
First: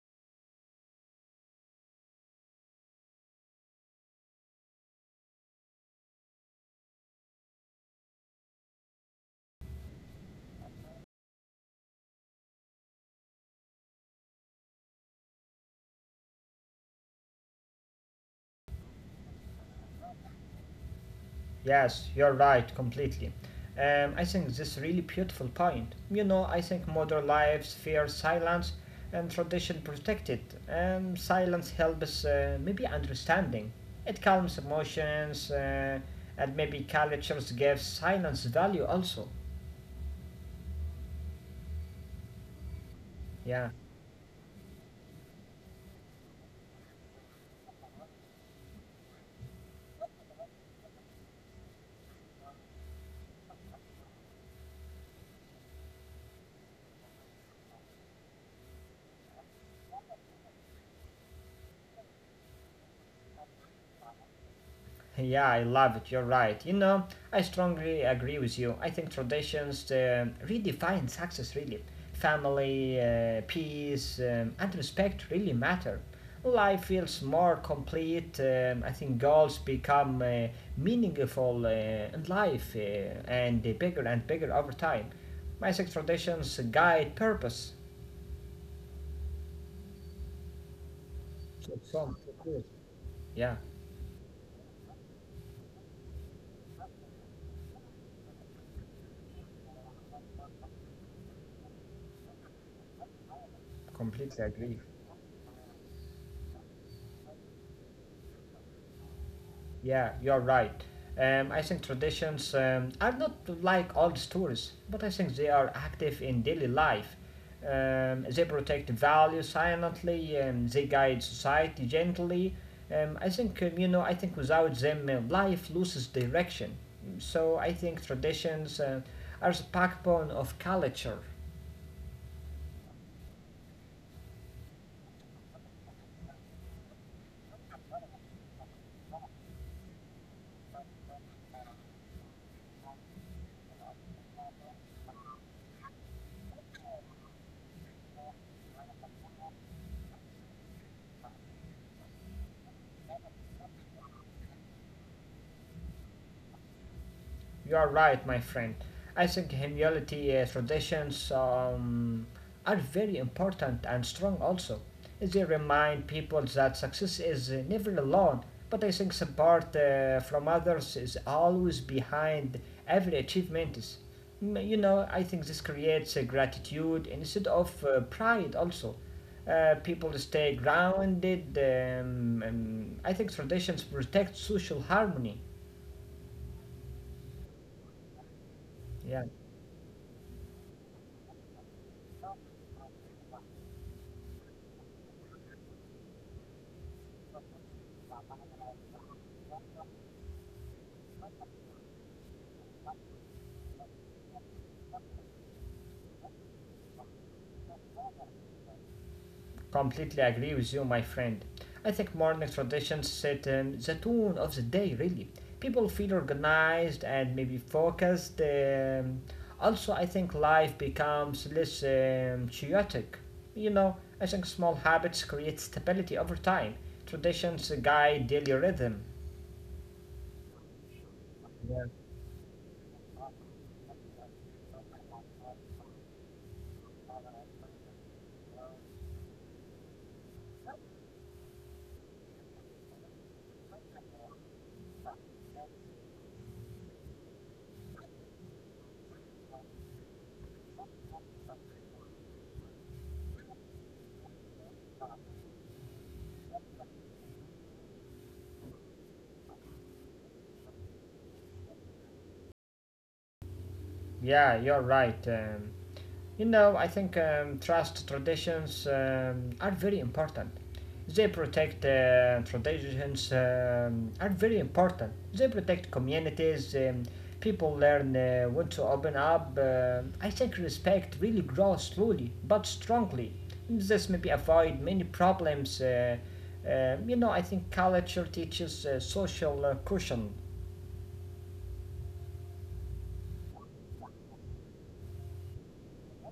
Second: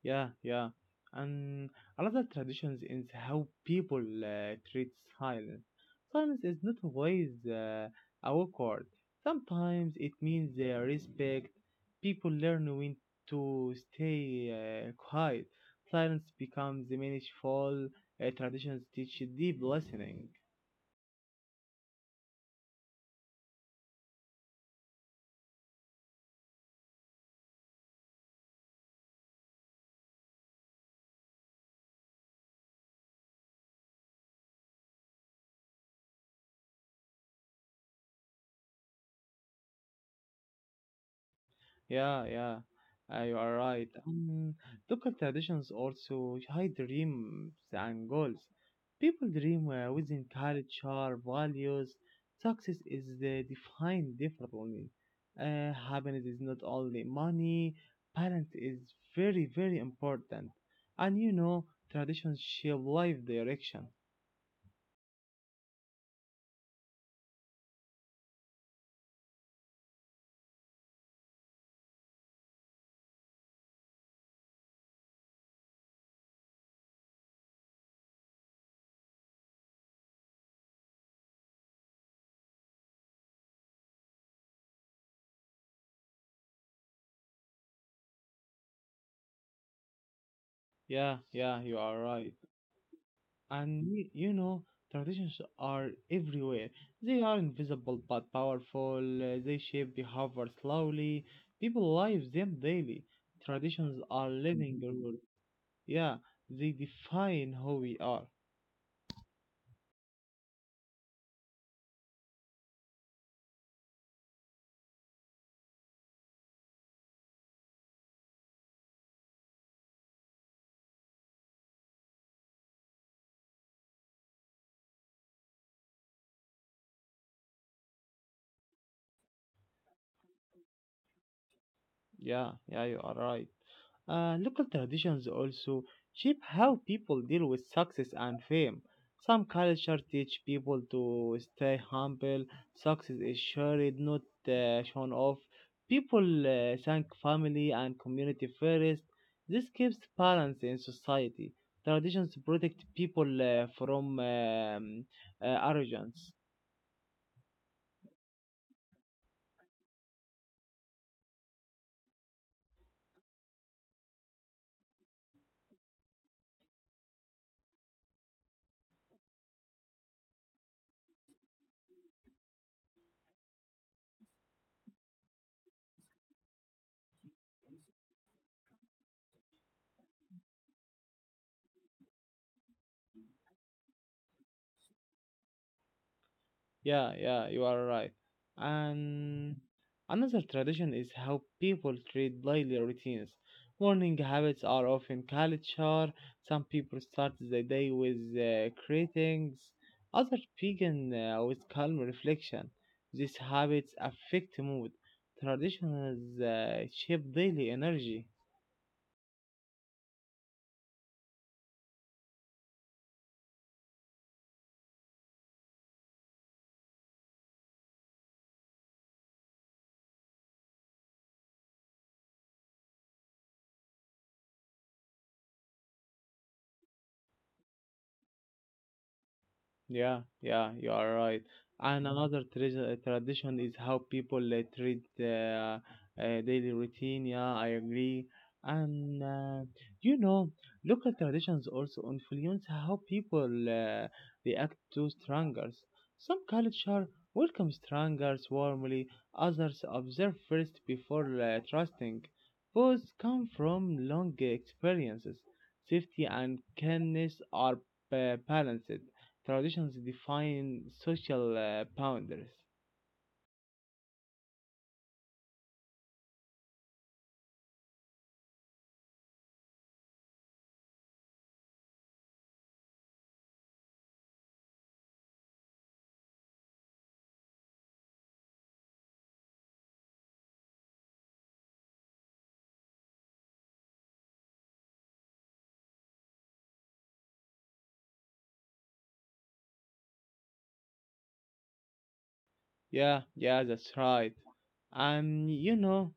A: Yeah, yeah. And another tradition is how people treat silence. Silence is not always awkward. Sometimes it means respect. People learn when to stay quiet. Silence becomes meaningful. Traditions teach deep listening.
B: Yes, you're right, completely. I think this really beautiful point. You know, I think modern lives fear silence and tradition protect it. And silence helps maybe understanding. It calms emotions and maybe cultures give silence value also.
A: Yeah, yeah, you are
B: Yeah.
A: right. Local traditions also hide dreams and goals. People dream within culture, values. Success is defined differently. Happiness is not only money. Balance is very, very important. And you know, traditions shape life direction.
B: Yeah, I love it. You're right. You know, I strongly agree with you. I think traditions redefine success, really. Family, peace, and respect really matter. Life feels more complete. I think goals become meaningful in life and bigger and bigger over time. My sex traditions guide purpose.
A: Yeah, yeah,
B: So,
A: you are
B: so, so
A: right.
B: good. Yeah,
A: And you know, traditions are everywhere. They are invisible but powerful. They shape behavior slowly. People live them daily. Traditions are
B: completely agree.
A: living rules. Yeah, they define who we are.
B: Yeah, you're right. I think traditions are not like old stories, but I think they are active in daily life. They protect values silently; they guide society gently. I think without them, life loses direction. So I think traditions are the backbone of culture.
A: Yeah, yeah, you are right. Local traditions also shape how people deal with success and fame. Some cultures teach people to stay humble, success is shared, not shown off. People thank family and community first. This keeps balance in society. Traditions protect people from arrogance.
B: You are right, my friend. I think humility traditions are very important and strong also. They remind people that success is never alone, but I think support from others is always behind every achievement. Is- Mm, you know, I think this creates gratitude instead of pride also. People stay grounded. I think traditions protect social harmony.
A: Yeah, yeah, you are right.
B: Yeah.
A: And another tradition is how people treat daily routines. Morning habits are often culture. Some people start the day with greetings, others begin with calm reflection. These habits affect mood. Traditions shape daily energy.
B: Completely agree with you, my friend. I think morning traditions set the tone of the day, really. People feel organized and maybe focused. Also, I think life becomes less chaotic. You know, I think small habits create stability over time. Traditions guide daily rhythm.
A: Yeah, yeah, you are right. And another tradition is how people treat daily routine. Yeah, I agree. And you know, local traditions also influence how people react to strangers. Some culture welcome strangers warmly, others observe first before trusting. Both come from long experiences. Safety and kindness are balanced. Traditions define social boundaries.
B: Yeah, you're right. I think trust traditions are very important. They protect traditions are very important. They protect communities. People learn when to open up. I think respect really grows slowly but strongly. This maybe avoid many problems. I think culture teaches social caution.
A: Yeah, yeah, that's right. And you know,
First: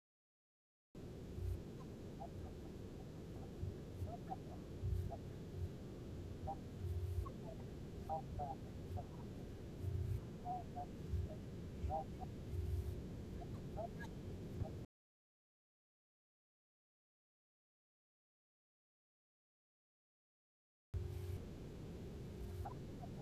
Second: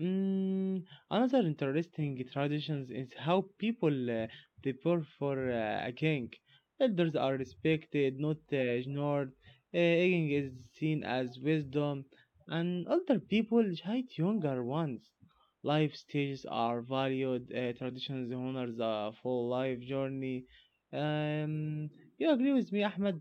A: mm, another interesting tradition is how people they for a king. Elders are respected, not ignored. Aging is seen as wisdom, and older people hate younger ones. Life stages are valued. Traditions honors a full life journey. Um, you agree with me, Ahmed?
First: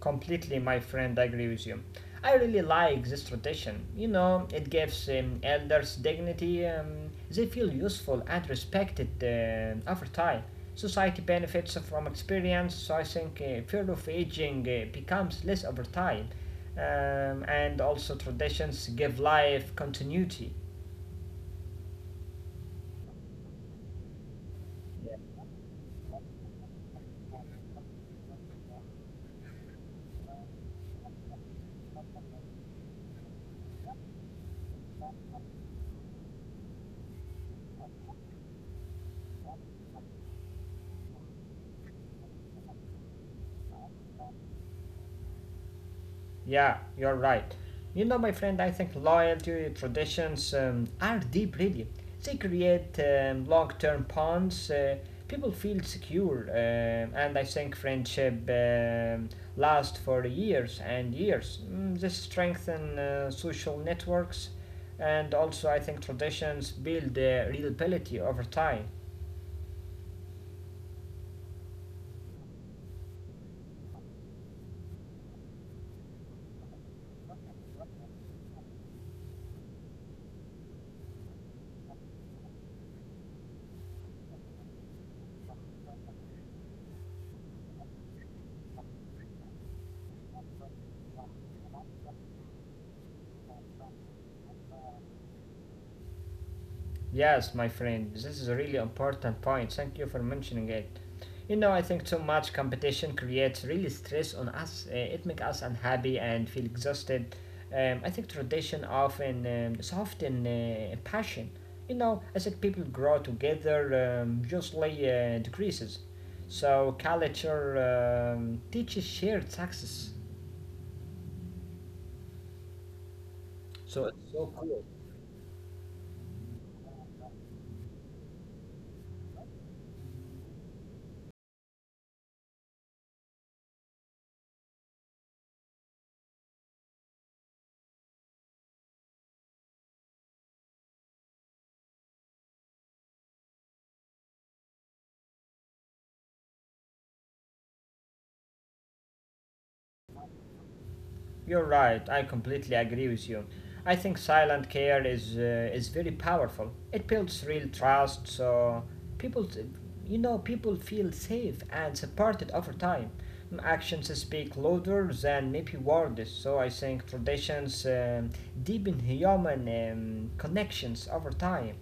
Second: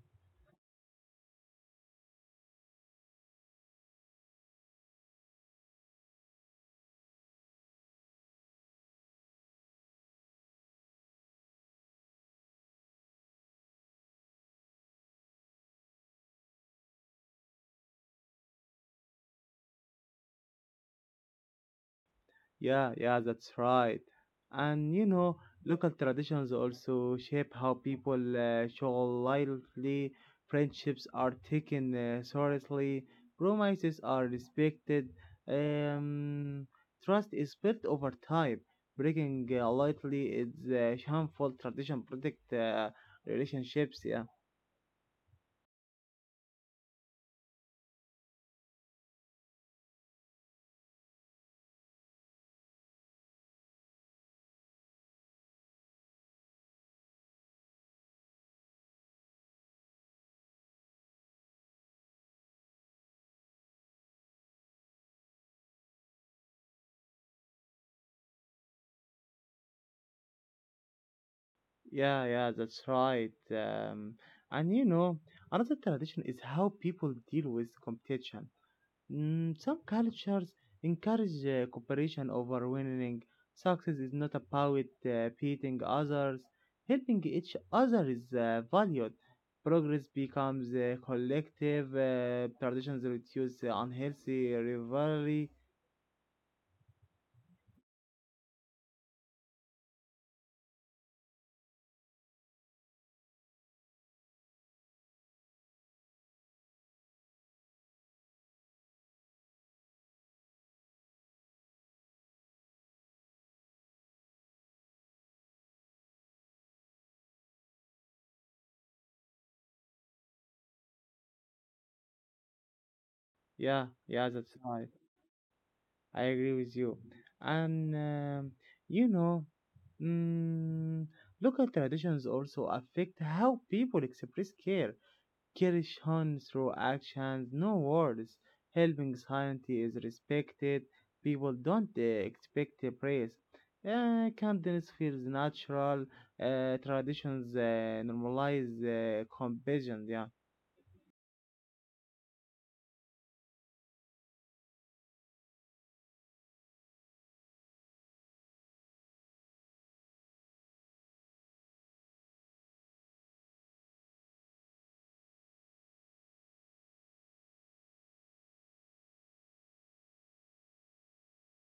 B: Completely, my friend, I agree with you. I really like this tradition. You know, it gives elders dignity; they feel useful and respected over time. Society benefits from experience, so I think fear of aging becomes less over time. And also, traditions give life continuity.
A: Yeah, yeah, that's right. And you know, local traditions also shape how people show loyalty. Friendships are taken seriously. Promises are respected. Um, trust is built over time. Breaking lightly is a harmful tradition. Protect relationships. Yeah,
B: Yeah, you're right. You know, my friend, I think loyalty traditions are deep, really. They create long term bonds. People feel secure, and I think friendship lasts for years and years. Mm, this strengthens social networks, and also I think traditions build reliability over time.
A: yeah, yeah, that's right. And you know, another tradition is how people deal with competition. Mm, some cultures encourage cooperation over winning. Success is not about beating others. Helping each other is valued. Progress becomes collective. Traditions reduce unhealthy rivalry.
B: Yes, my friend, this is a really important point. Thank you for mentioning it. You know, I think too much competition creates really stress on us. It makes us unhappy and feel exhausted. I think tradition often is often passion. You know, I think people grow together usually decreases. So culture teaches shared success.
A: Yeah,
B: So
A: yeah,
B: it's
A: that's
B: so
A: right.
B: cool.
A: I agree with you. And you know, mm, local traditions also affect how people express care. Courage shone through actions, no words. Helping society is respected. People don't expect a praise. Kindness feels natural. Traditions normalize compassion. Yeah,
B: You're right. I completely agree with you. I think silent care is very powerful. It builds real trust, so people, people feel safe and supported over time. Mm, actions speak louder than maybe words. So I think traditions deepen human connections over time.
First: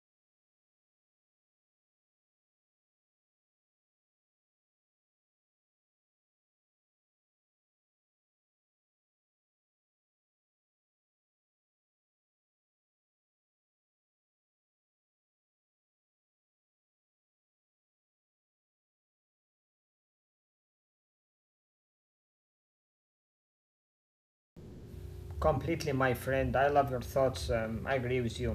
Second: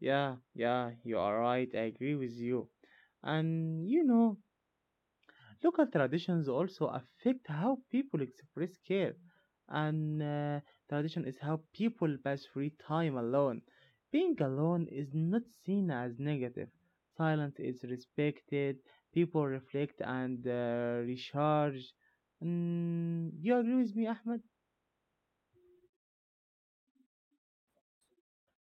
A: yeah, yeah, you are right. I agree with you. And you know, local traditions also affect how people express care, and tradition is how people pass free time alone. Being alone is not seen as negative. Silence is respected. People reflect and recharge. Mm, you agree with me, Ahmed?
B: Completely, my friend. I love your thoughts. I agree with you.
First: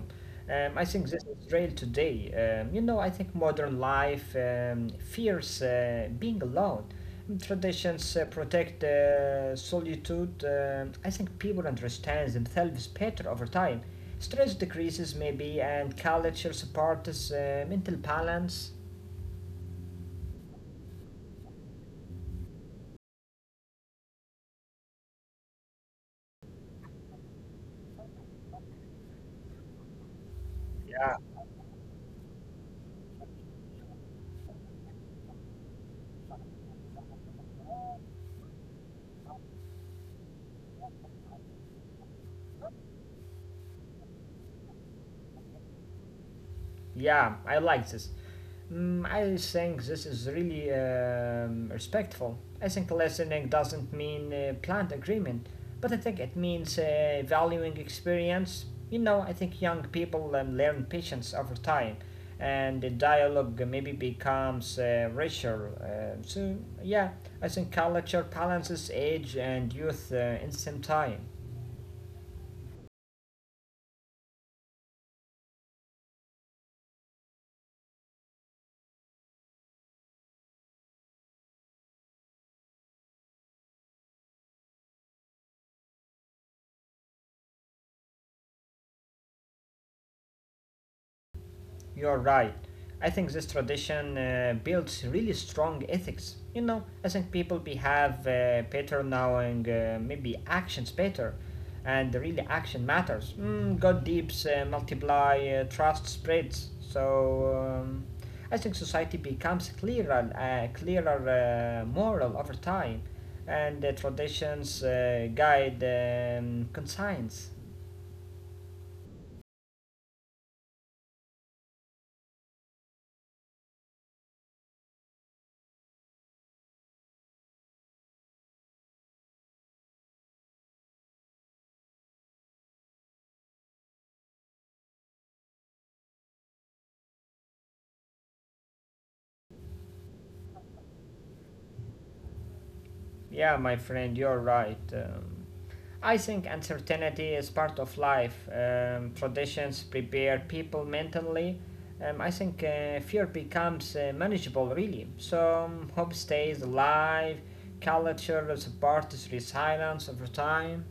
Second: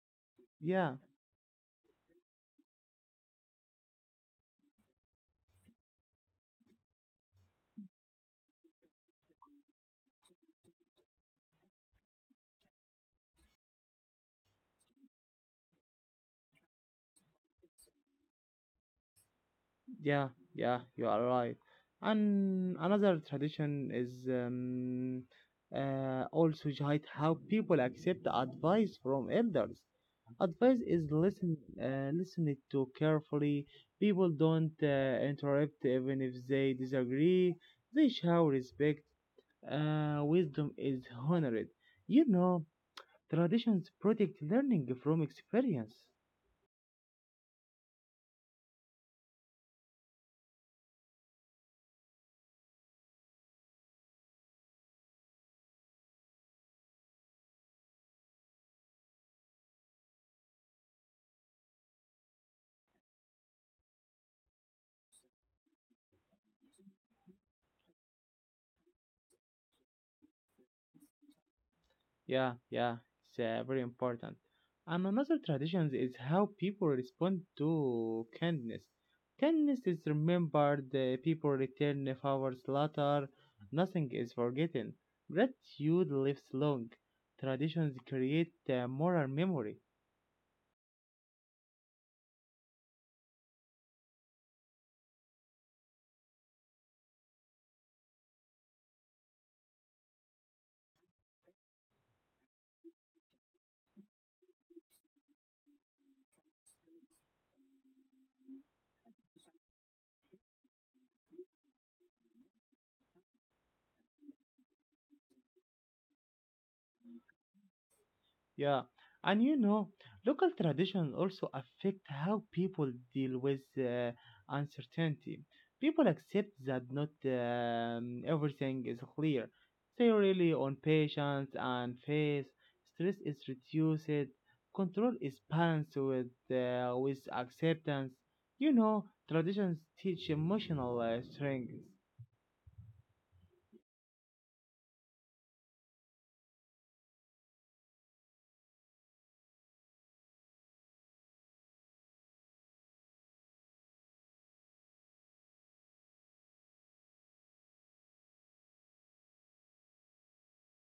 B: I
A: Yeah.
B: think this is real today. I think modern life fears being alone. Traditions protect solitude. I think people understand themselves better over time. Stress decreases, maybe, and culture supports mental balance.
A: Yeah, yeah, you are right. And another tradition is also hide how people accept advice from elders. Advice is
B: Yeah.
A: listened to carefully. People don't interrupt even if they disagree. They show respect. Wisdom is honored. You know, traditions protect learning from experience.
B: Yeah, I like this. Mm, I think this is really respectful. I think listening doesn't mean planned agreement, but I think it means valuing experience. You know, I think young people learn patience over time, and the dialogue maybe becomes richer. Yeah, I think culture balances age and youth in the same time.
A: Yeah, yeah, it's very important. And another tradition is how people respond to kindness. Kindness is remembered, people return favors later, nothing is forgotten. Gratitude lives long. Traditions create moral memory.
B: You're right. I think this tradition builds really strong ethics. You know, I think people behave better now and maybe actions better. And really, action matters. Mm, God deeps, multiply, trust spreads. I think society becomes clearer, moral over time, and the traditions guide conscience.
A: Yeah, and you know, local traditions also affect how people deal with uncertainty. People accept that not everything is clear. They rely on patience and faith. Stress is reduced. Control is balanced with with acceptance. You know, traditions teach emotional strength.
B: Yeah, my friend, you're right. I think uncertainty is part of life. Traditions prepare people mentally. I think fear becomes manageable, really. Hope stays alive, culture supports resilience over time.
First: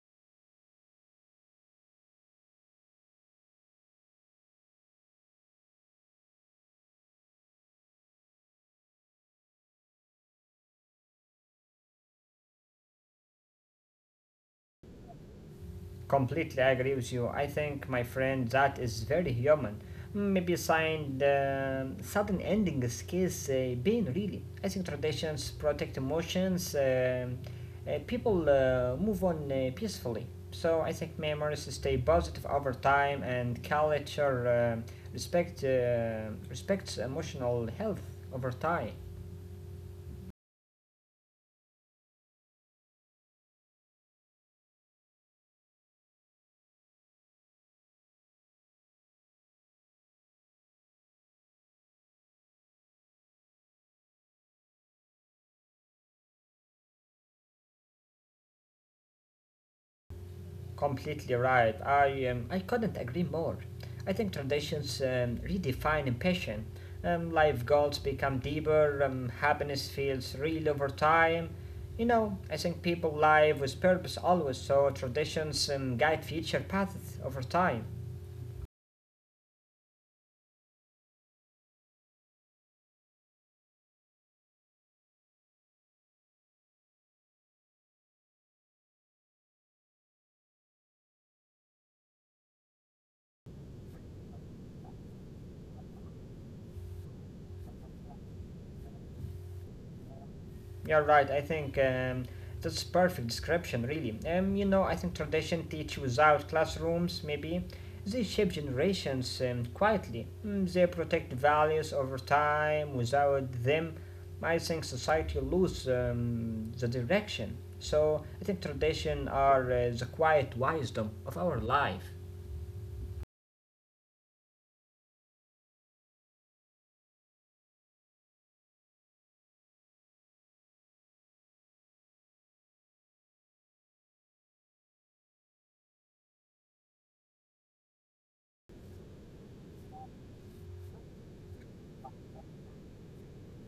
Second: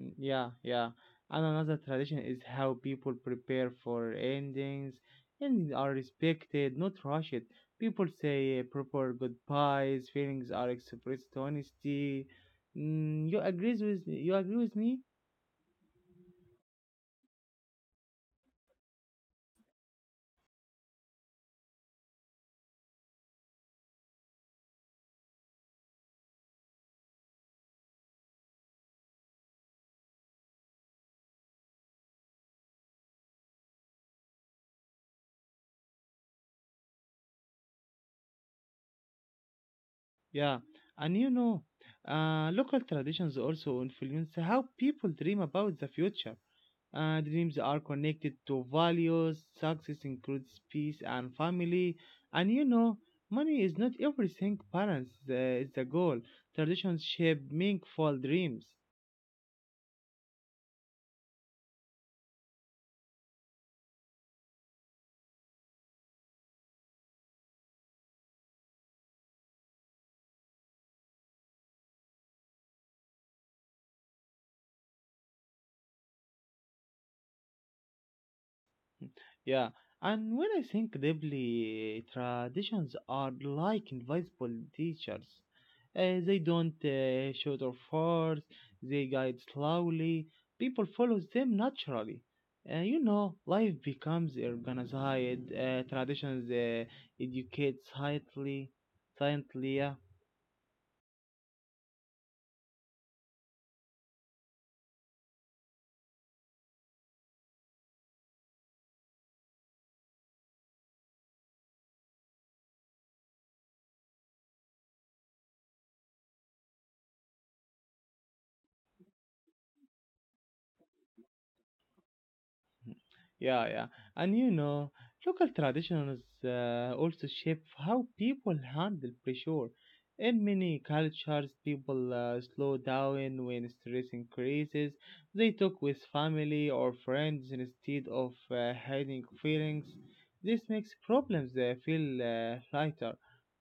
A: Mm. Yeah, yeah. And another tradition is how people prepare for endings. Endings are respected, not rushed. People say proper goodbyes. Feelings are expressed honestly. Mm, you agree with me?
B: Completely agree with you. I think, my friend, that is very human. Maybe signed sudden ending is case pain really. I think traditions protect emotions. People move on peacefully. So I think memories stay positive over time, and culture respect uh, respects emotional health over time.
A: Yeah. And you know, local traditions also influence how people dream about the future. And dreams are connected to values. Success includes peace and family. And you know, money is not everything, balance is the goal. Traditions shape meaningful dreams.
B: Completely right. I couldn't agree more. I think traditions redefine passion. Life goals become deeper. Happiness feels real over time. You know, I think people live with purpose always, so traditions guide future paths over time.
A: Yeah, and when I think deeply, traditions are like invisible teachers. They don't shout or force, they guide slowly. People follow them naturally. You know, life becomes organized, traditions educate silently, yeah.
B: You're right. I think That's perfect description, really. I think tradition teaches out classrooms, maybe. They shape generations quietly. Mm, they protect values over time. Without them, I think society loses the direction. So I think tradition are the quiet wisdom of our life.
A: Yeah, yeah. And you know, local traditions also shape how people handle pressure. In many cultures, people slow down when stress increases. They talk with family or friends instead of hiding feelings. This makes problems feel lighter.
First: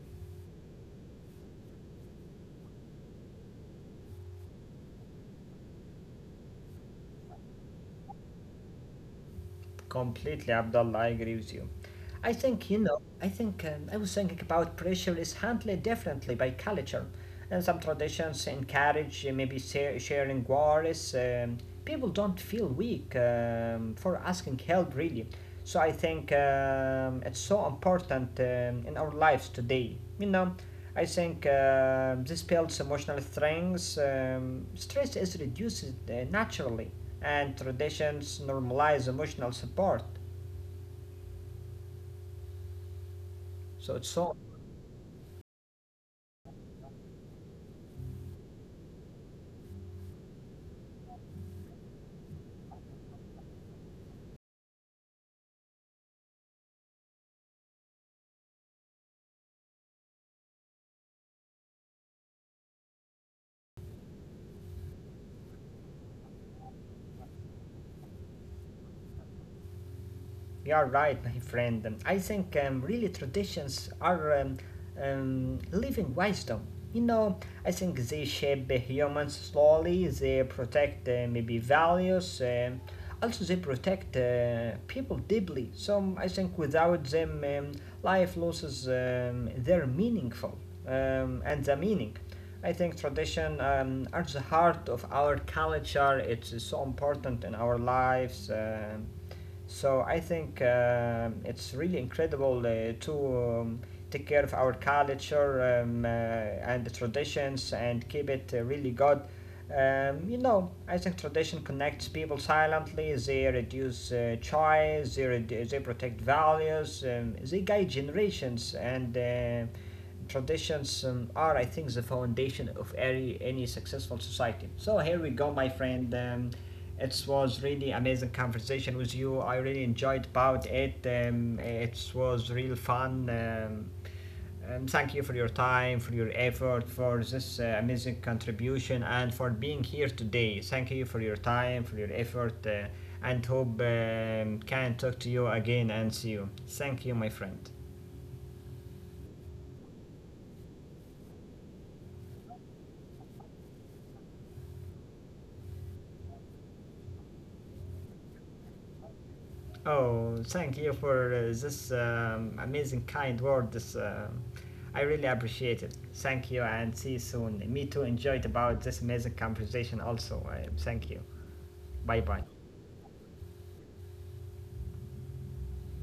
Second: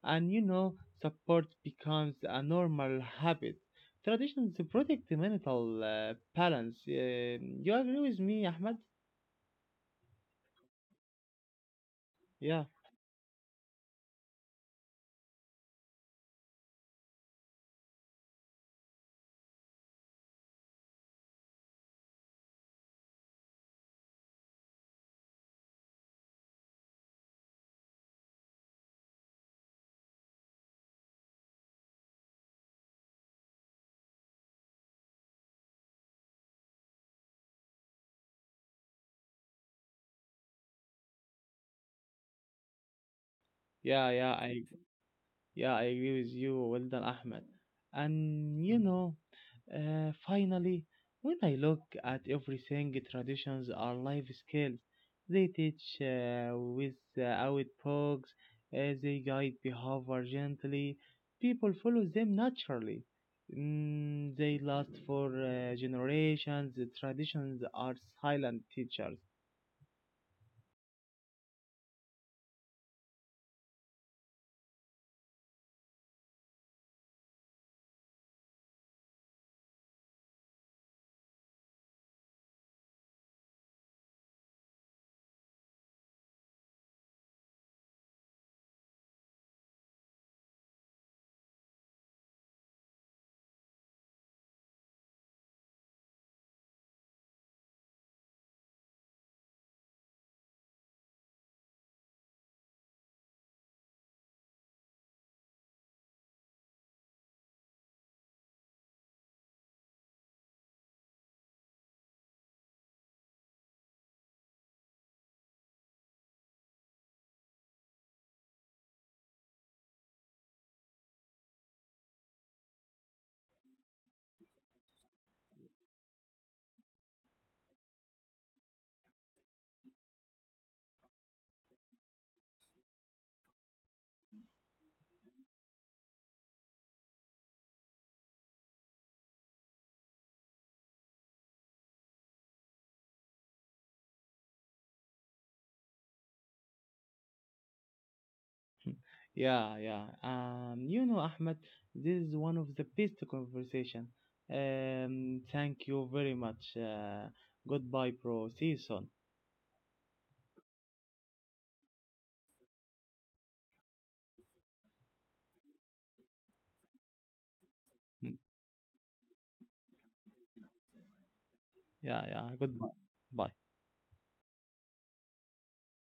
A: And you know, support becomes a normal habit. Traditions protect the mental balance. You agree with me, Ahmed?
B: Completely, Abdullah, I agree with you.
A: Yeah.
B: I think I was thinking about pressure is handled differently by culture. And some traditions encourage maybe sa- sharing worries. People don't feel weak for asking help, really. So I think it's so important in our lives today, you know. I think this builds emotional strength. Stress is reduced naturally, and traditions normalize emotional support. So
A: Yeah,
B: it's
A: yeah,
B: so
A: I yeah, I agree with you, well done, Ahmed. And you know, finally, when I look at everything, traditions are life skills. They teach without books, they guide behavior gently. People follow them naturally. Mm, they last for generations. The traditions are silent teachers.
B: You are right, my friend. I think really traditions are living wisdom. You know, I think they shape the humans slowly, they protect maybe values, also, they protect people deeply. I think without them, life loses their meaningful and the meaning. I think tradition are the heart of our culture. It's so important in our lives. So I think it's really incredible to take care of our culture and the traditions and keep it really good. I think tradition connects people silently. They reduce choice. They redu- they protect values. They guide generations and. Traditions are, I think, the foundation of any successful society. So here we go, my friend. It was really amazing conversation with you. I really enjoyed about it. It was real fun. And thank you for your time, for your effort, for this amazing contribution, and for being here today. Thank you for your time, for your effort, and hope can talk to you again and see you. Thank you, my friend.
A: Yeah, yeah. You know, Ahmed, this is one of the best conversation. Thank you very much. Goodbye, bro. See you soon.
B: Oh, thank you for this amazing kind word. I really appreciate it. Thank you and see you soon. Me too
A: Mm.
B: enjoyed about this amazing conversation also. Thank you.
A: Yeah,
B: Bye bye.
A: yeah. Goodbye. Bye.